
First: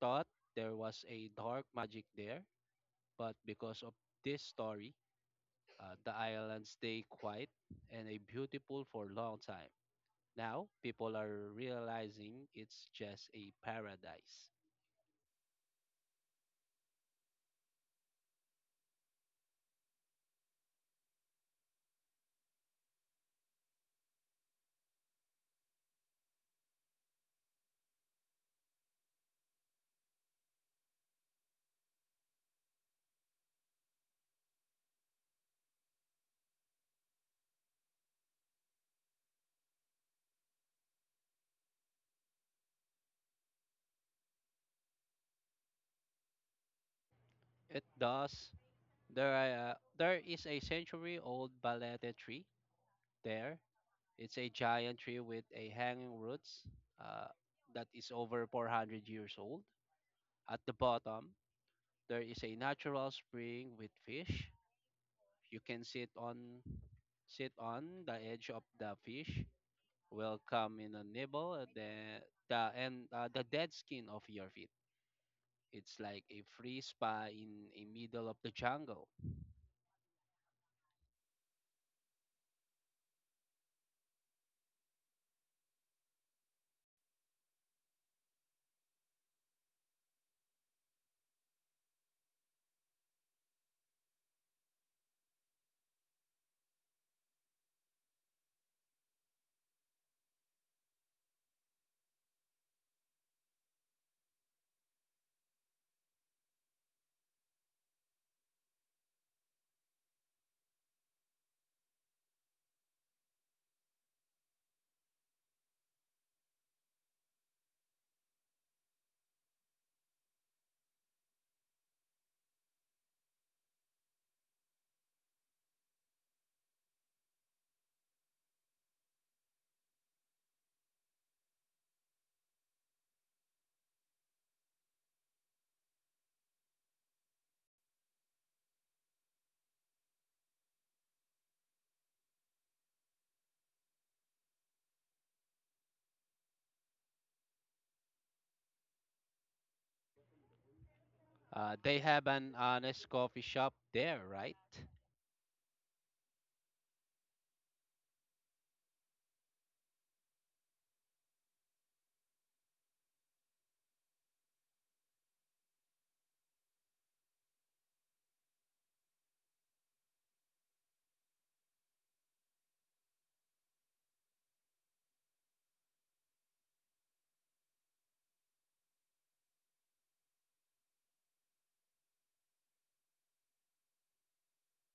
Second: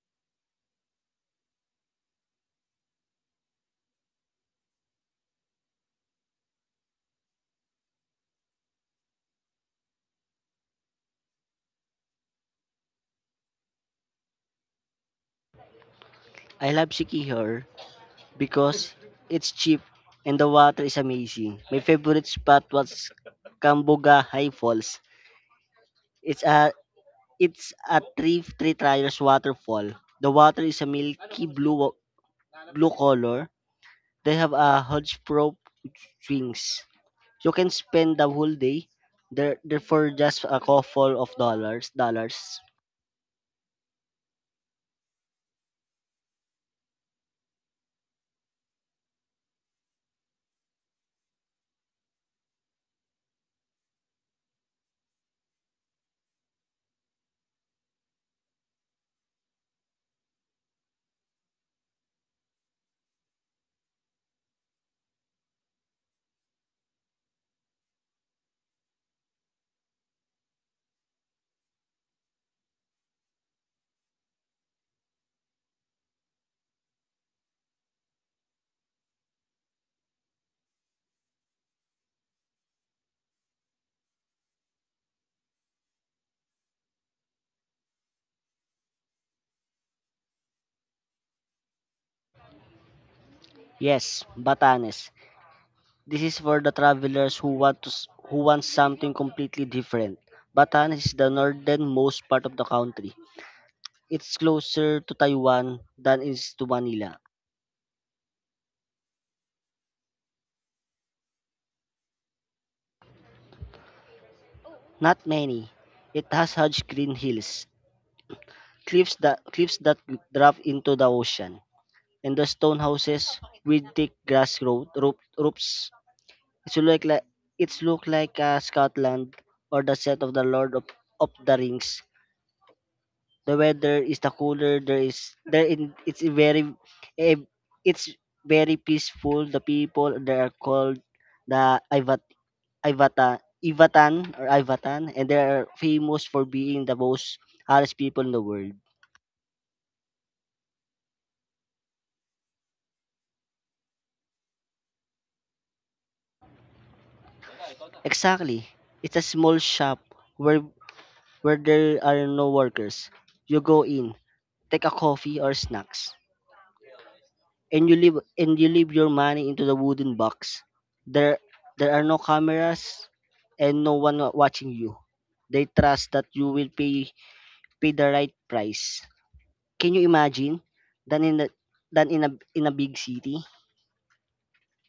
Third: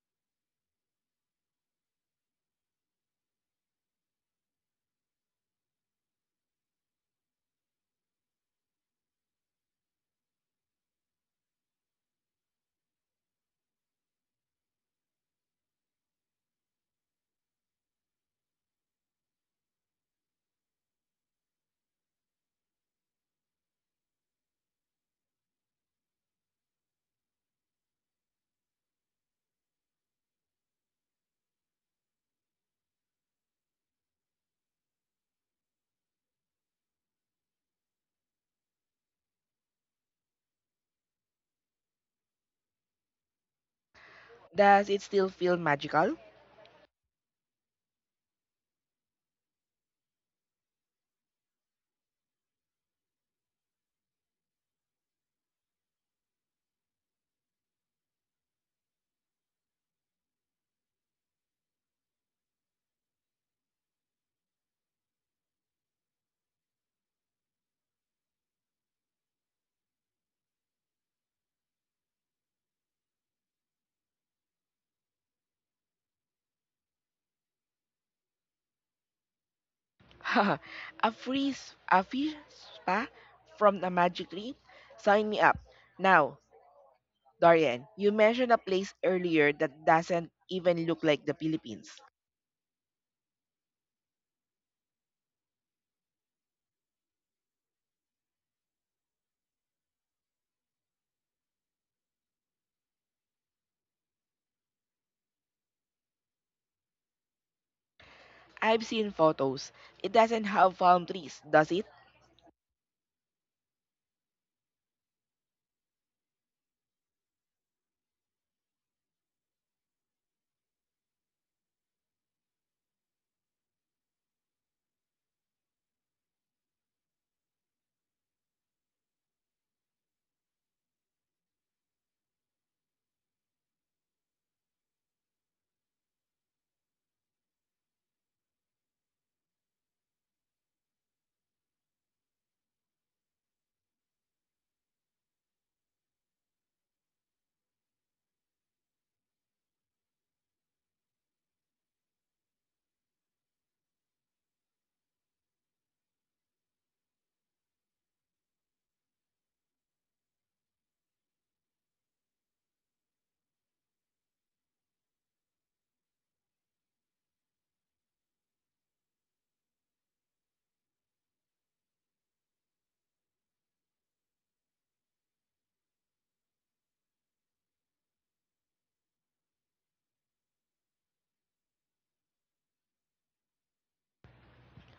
Speaker 2: thought there was a dark magic there, but because of this story, uh, the island stayed quiet and a beautiful for a long time. Now, people are realizing it's just a paradise.
Speaker 3: I love Siki here because it's cheap and the water is amazing. My favorite spot was Kambuga High Falls. It's a it's a three three tiers waterfall. The water is a milky blue blue color. They have a hodgepodge swings. You can spend the whole day there, there for just a couple of dollars dollars.
Speaker 1: Does it still feel magical?
Speaker 2: It does. There, are, there is a century-old balete tree there. It's a giant tree with a hanging roots uh, that is over four hundred years old. At the bottom, there is a natural spring with fish. You can sit on sit on the edge of the fish. Will come in a nibble at the the and uh, the dead skin of your feet. It's like a free spa in the middle of the jungle.
Speaker 1: A free s- a free spa from the magic tree? Sign me up. Now, Darian, you mentioned a place earlier that doesn't even look like the Philippines.
Speaker 3: Yes, Batanes. This is for the travelers who want to s- who want something completely different. Batanes is the northernmost part of the country. It's closer to Taiwan than is to Manila.
Speaker 1: I've seen photos. It doesn't have palm trees, does it?
Speaker 3: Not many. It has huge green hills, cliffs that cliffs that drop into the ocean, and the stone houses with thick grass ro- rope, roofs. It's look like it's look like uh, Scotland or the set of the Lord of, of the Rings. The weather is the cooler. There is there in It's very eh, it's very peaceful. The people they are called the Ivat Ivata Ivatan or Ivatan, and they are famous for being the most honest people in the world.
Speaker 2: Uh, they have an honest coffee shop there, right?
Speaker 3: Exactly, it's a small shop where where there are no workers. You go in, take a coffee or snacks, and you leave and you leave your money into the wooden box. There there are no cameras and no one wa- watching you. They trust that you will pay pay the right price. Can you imagine than in the, than in a in a big city?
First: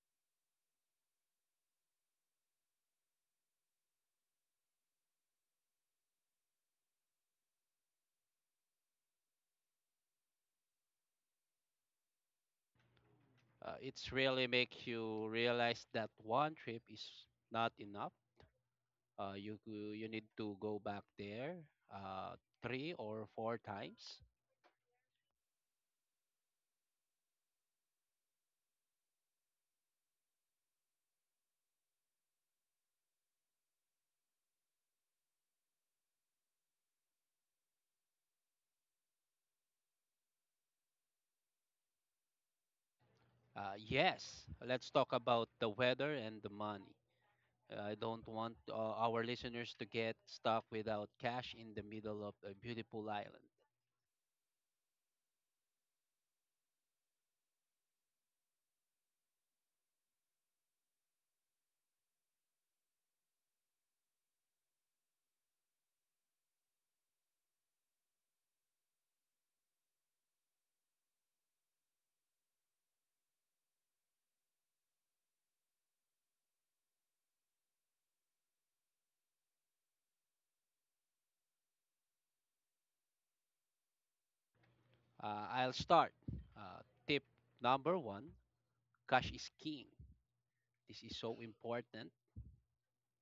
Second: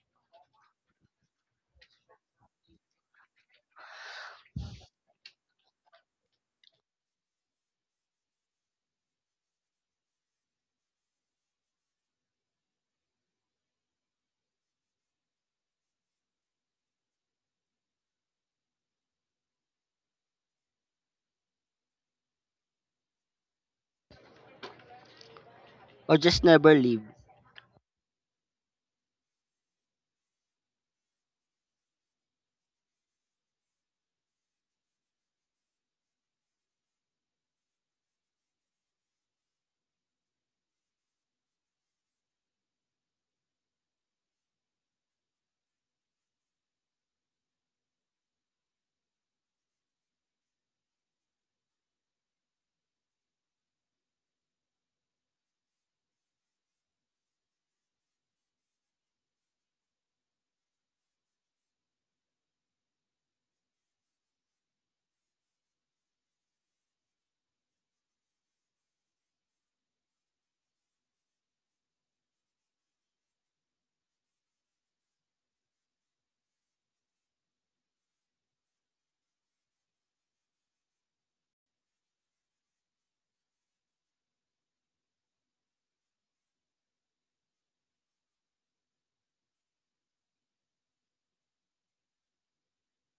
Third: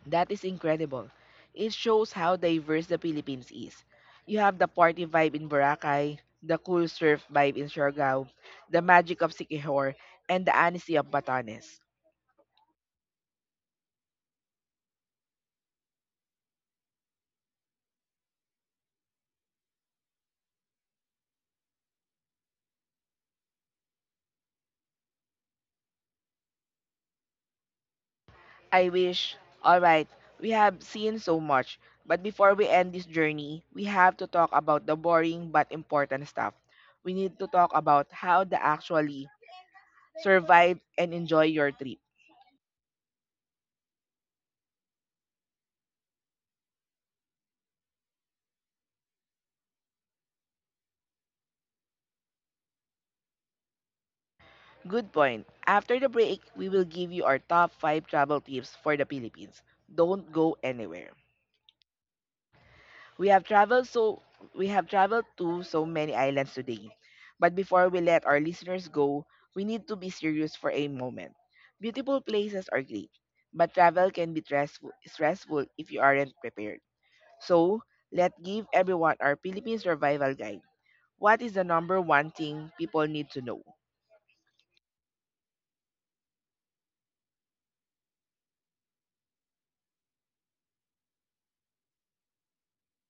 Speaker 1: That is incredible. It shows how diverse the Philippines is. You have the party vibe in Boracay, the cool surf vibe in Siargao, the magic of Siquijor, and the honesty of Batanes.
Speaker 2: Uh, it's really make you realize that one trip is not enough. Uh, you go- you need to go back there uh, three or four times.
Speaker 3: Or just never leave?
Speaker 1: I wish. Alright, we have seen so much, but before we end this journey, we have to talk about the boring but important stuff. We need to talk about how to actually survive and enjoy your trip.
Speaker 2: Uh, yes, let's talk about the weather and the money. I don't want uh, our listeners to get stuck without cash in the middle of a beautiful island.
Speaker 1: Good point. After the break, we will give you our top five travel tips for the Philippines. Don't go anywhere. We have traveled so we have traveled to so many islands today. But before we let our listeners go, we need to be serious for a moment. Beautiful places are great, but travel can be stressful, stressful if you aren't prepared. So, let's give everyone our Philippine survival guide. What is the number one thing people need to know?
Speaker 2: Uh, I'll start. Uh, Tip number one, cash is king. This is so important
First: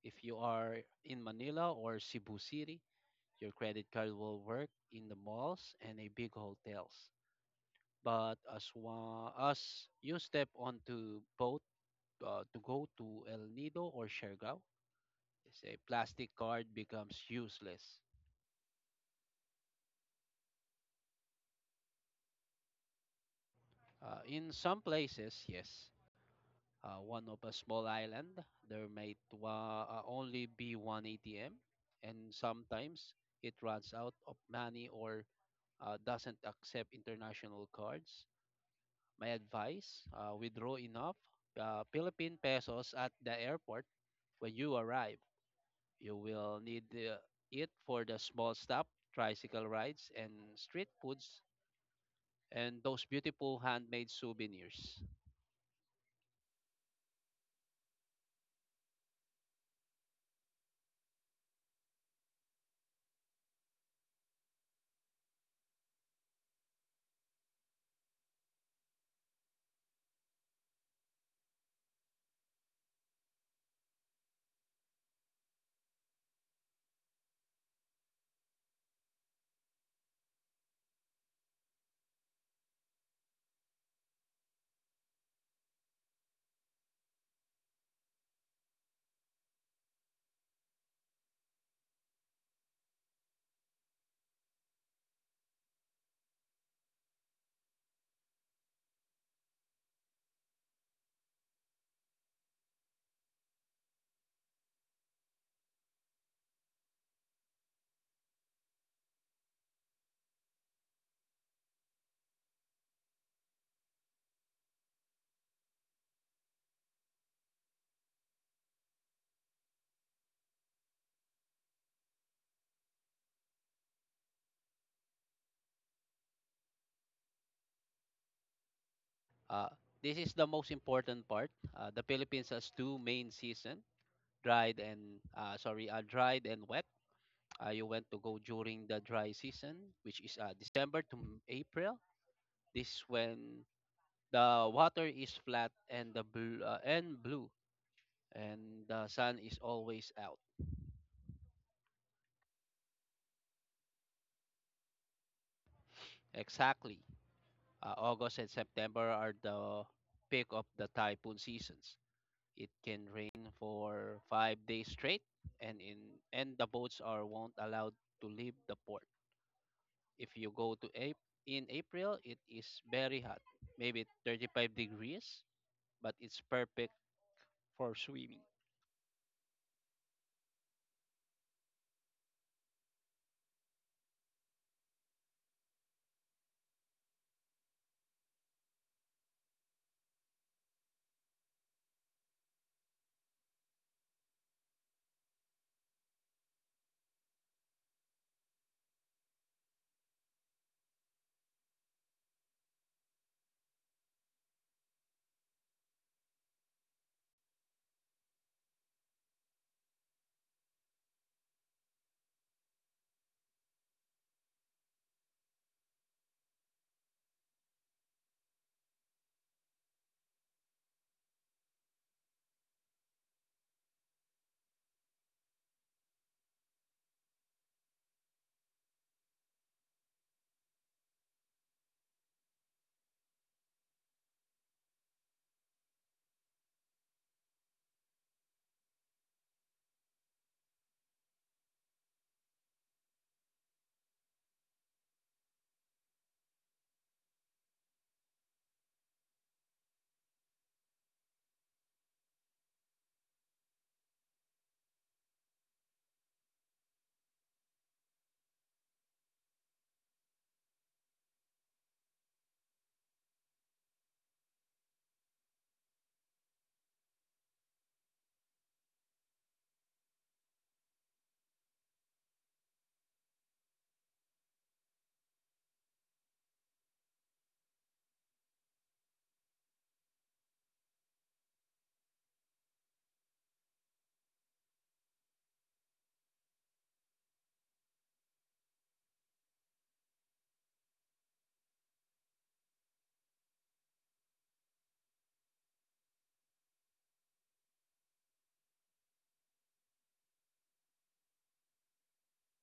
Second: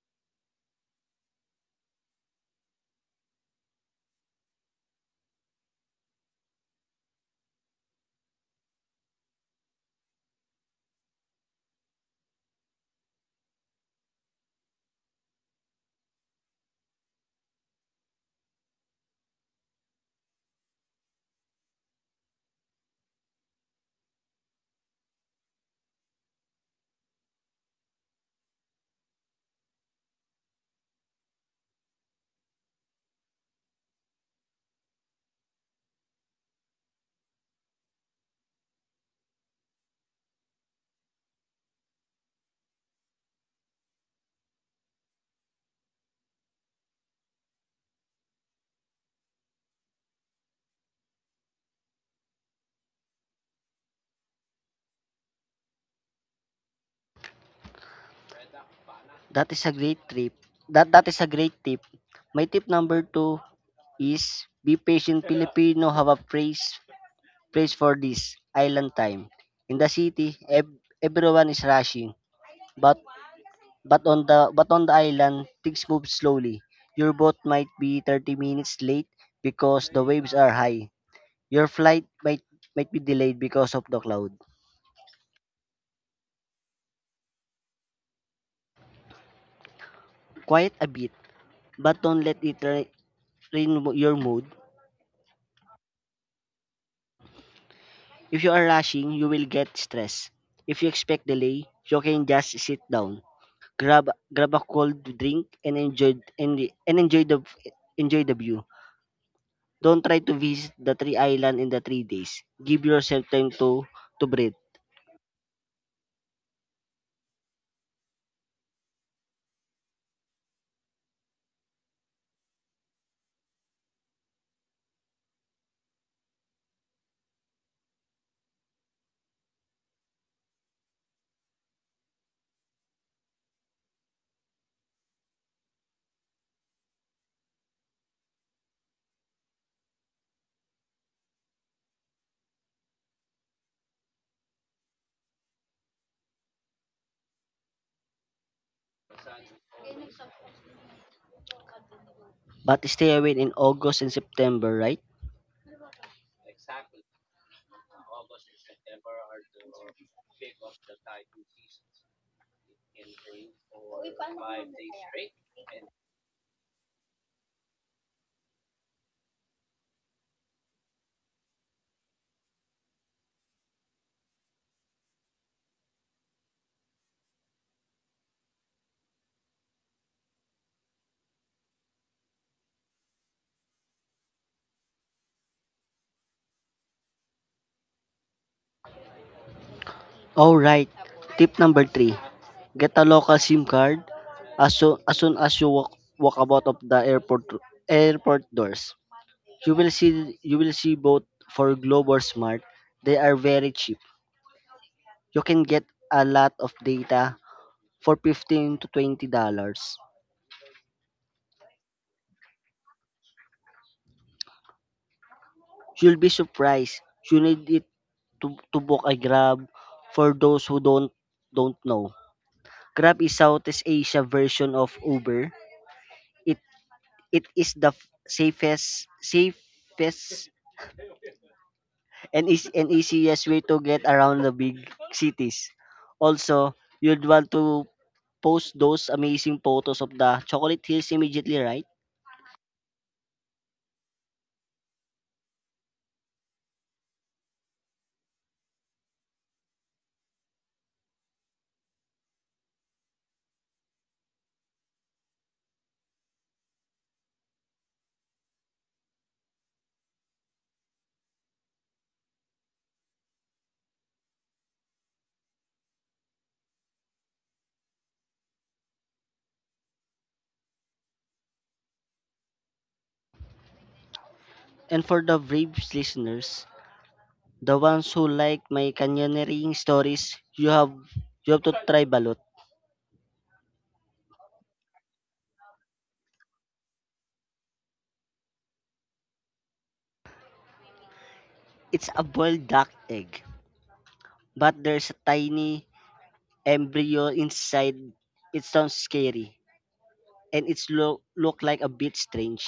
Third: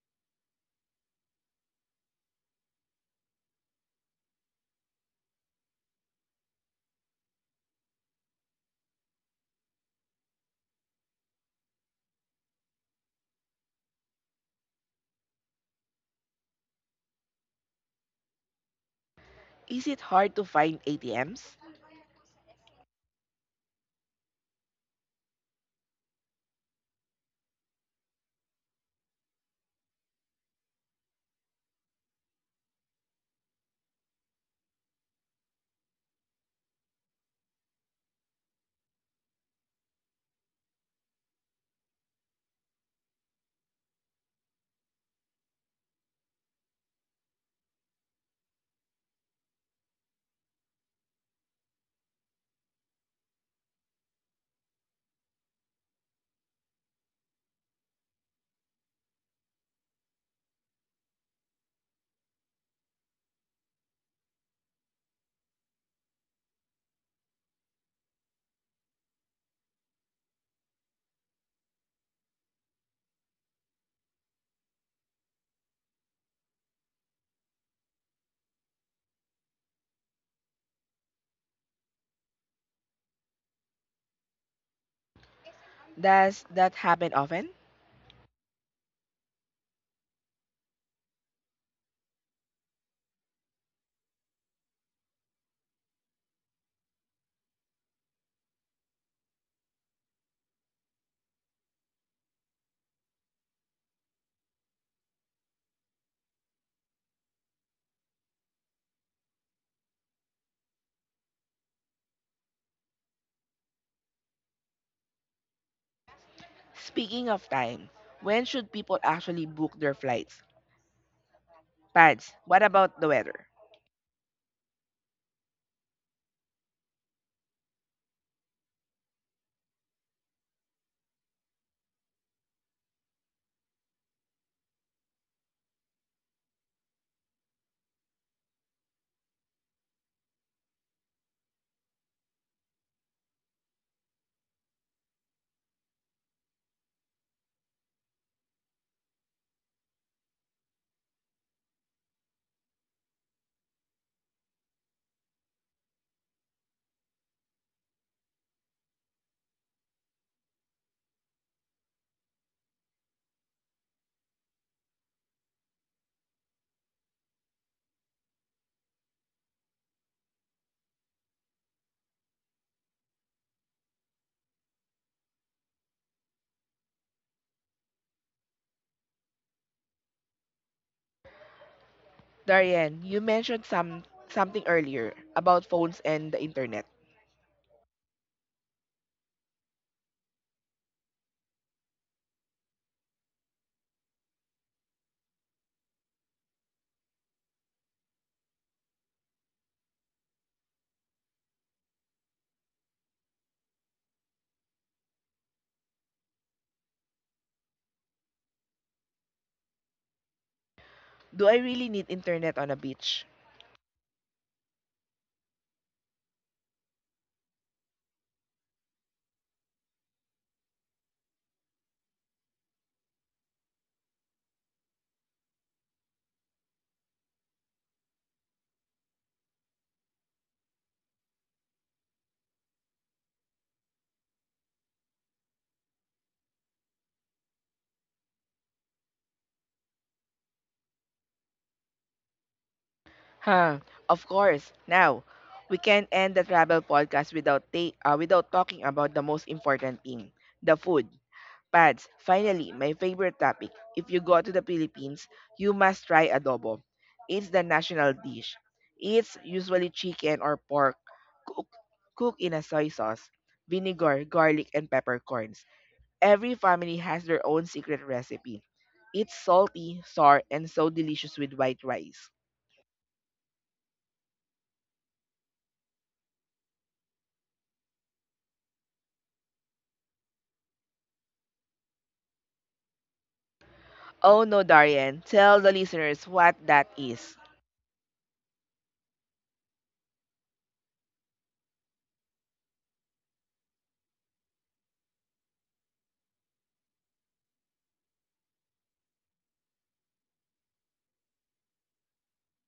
Speaker 2: if you are in Manila or Cebu City. Your credit card will work in the malls and a big hotels. But as one, as you step onto boat uh, to go to El Nido or Siargao, it's a plastic card becomes useless.
Speaker 1: Is it hard to find A T Ms?
Speaker 2: Uh, in some places, yes, uh, one of a small island, there might wa- uh, only be one A T M, and sometimes it runs out of money or uh, doesn't accept international cards. My advice, uh, withdraw enough uh, Philippine pesos at the airport when you arrive. You will need uh, it for the small stop, tricycle rides, and street foods, and those beautiful handmade souvenirs.
Speaker 3: That is a great trip. That that is a great tip. My tip number two is be patient. Filipino have a praise praise for this island time. In the city, ev- everyone is rushing, but But on the but on the island, things move slowly. Your boat might be thirty minutes late because the waves are high. Your flight might might be delayed because of the cloud.
Speaker 1: Does that happen often?
Speaker 3: Quiet a bit, but don't let it ra- ruin mo- your mood. If you are rushing, you will get stressed. If you expect delay, you can just sit down, grab grab a cold drink, and enjoy and, and enjoy the enjoy the view. Don't try to visit the three island in the three days. Give yourself time to to breathe.
Speaker 1: Speaking of time, when should people actually book their flights? Pads, what about the weather?
Speaker 2: Uh, this is the most important part. Uh, the Philippines has two main season, dried and uh, sorry, uh, dried and wet. Uh, you want to go during the dry season, which is uh, December to April. This is when the water is flat and the bl- uh, and blue, and the sun is always out.
Speaker 3: But stay away in August and September, right?
Speaker 2: Exactly. Uh, August and September are the peak of the typhoon seasons. It can rain for five days straight, and in and the boats are won't allowed to leave the port. If you go to April, In April, it is very hot, maybe thirty-five degrees, but it's perfect for swimming.
Speaker 1: Darian, you mentioned some something earlier about phones and the internet.
Speaker 3: All right. Tip number three. Get a local SIM card as soon as, soon as you walk, walk about of the airport airport doors. You will see you will see both for Globe or Smart. They are very cheap. You can get a lot of data for fifteen to twenty dollars.
Speaker 1: Do I really need internet on a beach?
Speaker 3: You'll be surprised. You need it to, to book a Grab. For those who don't don't know, Grab is Southeast Asia version of Uber. It it is the f- safest safest and is an easiest way to get around the big cities. Also, you'd want to post those amazing photos of the chocolate hills immediately, right?
Speaker 1: Huh, of course. Now, we can not end the travel podcast without ta- uh, without talking about the most important thing, the food. Pads, finally, my favorite topic. If you go to the Philippines, you must try adobo. It's the national dish. It's usually chicken or pork cooked cook cooked in a soy sauce, vinegar, garlic, and peppercorns. Every family has their own secret recipe. It's salty, sour, and so delicious with white rice.
Speaker 3: And for the brave listeners, the ones who like my canyoneering stories, you have you have to try balut.
Speaker 1: Oh no, Darian, tell the listeners what that is.
Speaker 3: It's a boiled duck egg, but there's a tiny embryo inside. It sounds scary, and it's look look like a bit strange.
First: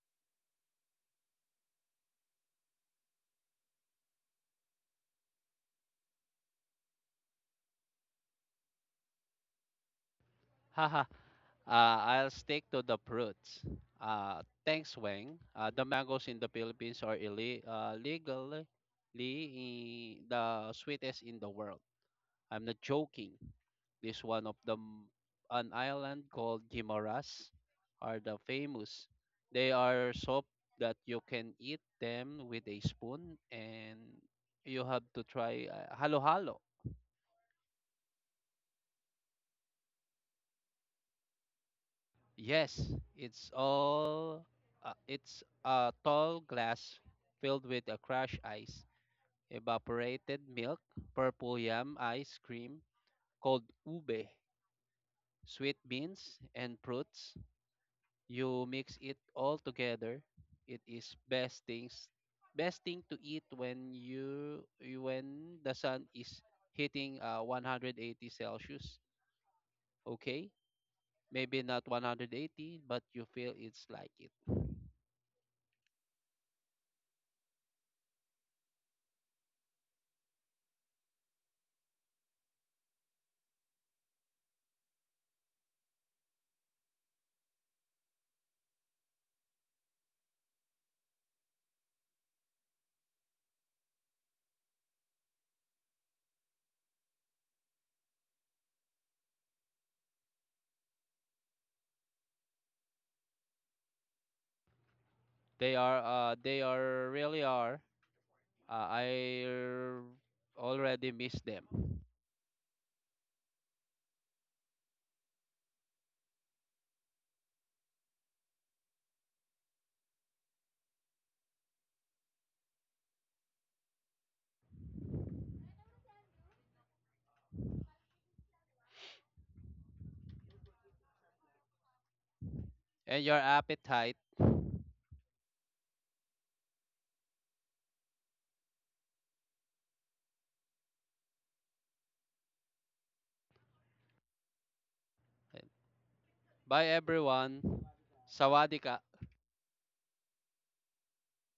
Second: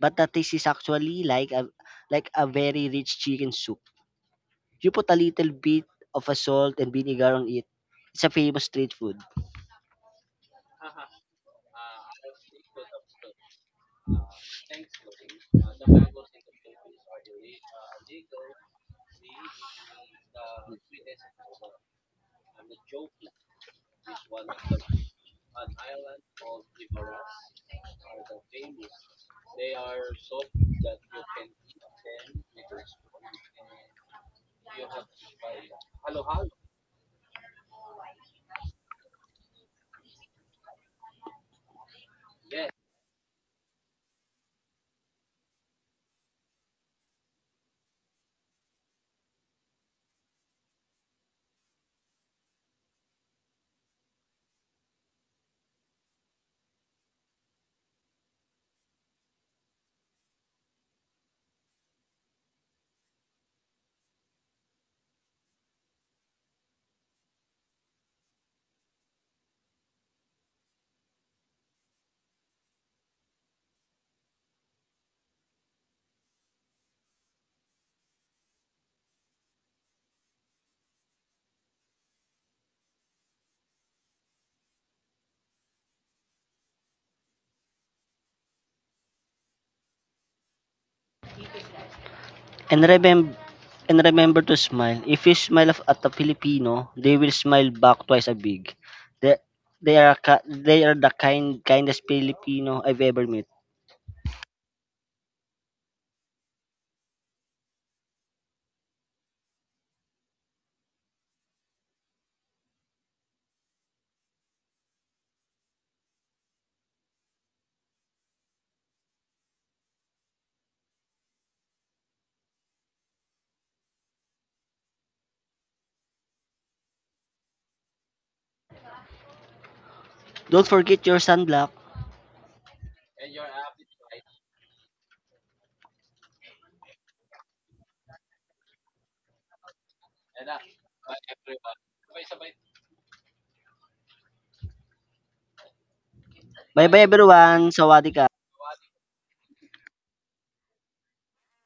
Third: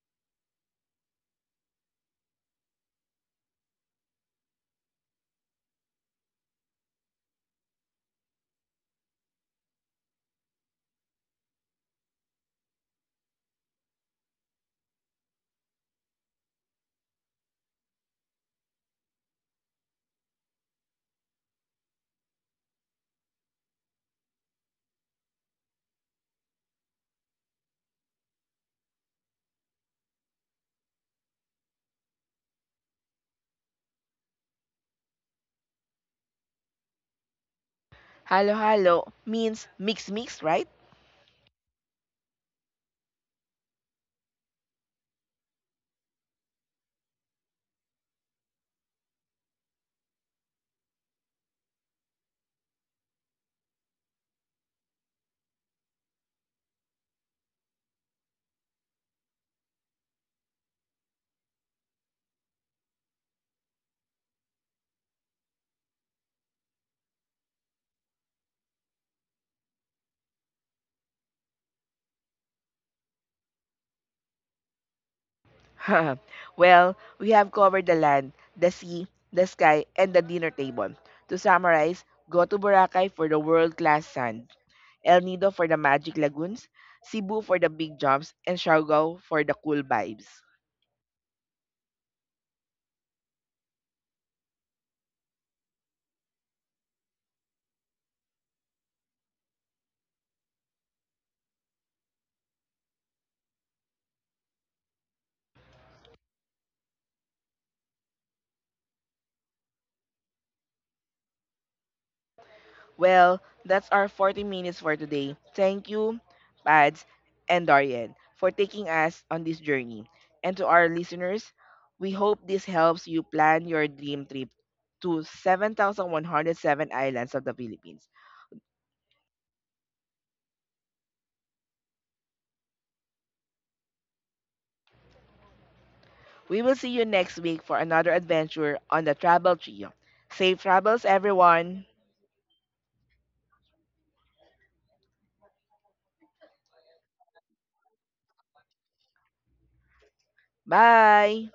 Speaker 3: But that taste is actually like a like a very rich chicken soup. You put a little bit of a salt and vinegar on it. It's a famous street food.
Speaker 2: Haha. Uh, I'll stick to the fruits. Uh, thanks, Wang. Uh, the mangoes in the Philippines are ille- uh, legally i- the sweetest in the world. I'm not joking. This one of the m- An island called Gimaras are the famous. They are so that you can eat them with a spoon and you have to try uh, halo-halo.
Speaker 1: Halo halo means mix mix, right?
Speaker 2: Yes, it's all. Uh, it's a tall glass filled with a crushed ice, evaporated milk, purple yam ice cream called ube, sweet beans, and fruits. You mix it all together. It is best things, best thing to eat when you you- when the sun is hitting uh, one hundred eighty Celsius. Okay, maybe not one hundred eighty, but you feel it's like it.
Speaker 1: Well, we have covered the land, the sea, the sky, and the dinner table. To summarize, go to Boracay for the world-class sand, El Nido for the magic lagoons, Cebu for the big jumps, and Siargao for the cool vibes.
Speaker 3: And remember and remember to smile. If you smile of- at a Filipino, they will smile back twice as big. They, they are ki- they are the kind kindest Filipino I've ever met.
Speaker 2: They are, uh, they are really are. Uh, I r- already miss them.
Speaker 1: Well, that's our forty minutes for today. Thank you, Pads and Darian, for taking us on this journey. And to our listeners, we hope this helps you plan your dream trip to seven thousand one hundred seven islands of the Philippines.
Speaker 3: Don't forget your sunblock.
Speaker 2: And your appetite.
Speaker 1: We will see you next week for another adventure on the Travel Trio. Safe travels, everyone!
Speaker 3: Bye
Speaker 2: Bye
Speaker 3: bye everyone.
Speaker 2: everyone.
Speaker 3: Sawadee ka.
Speaker 2: Sawadika.
Speaker 1: Bye!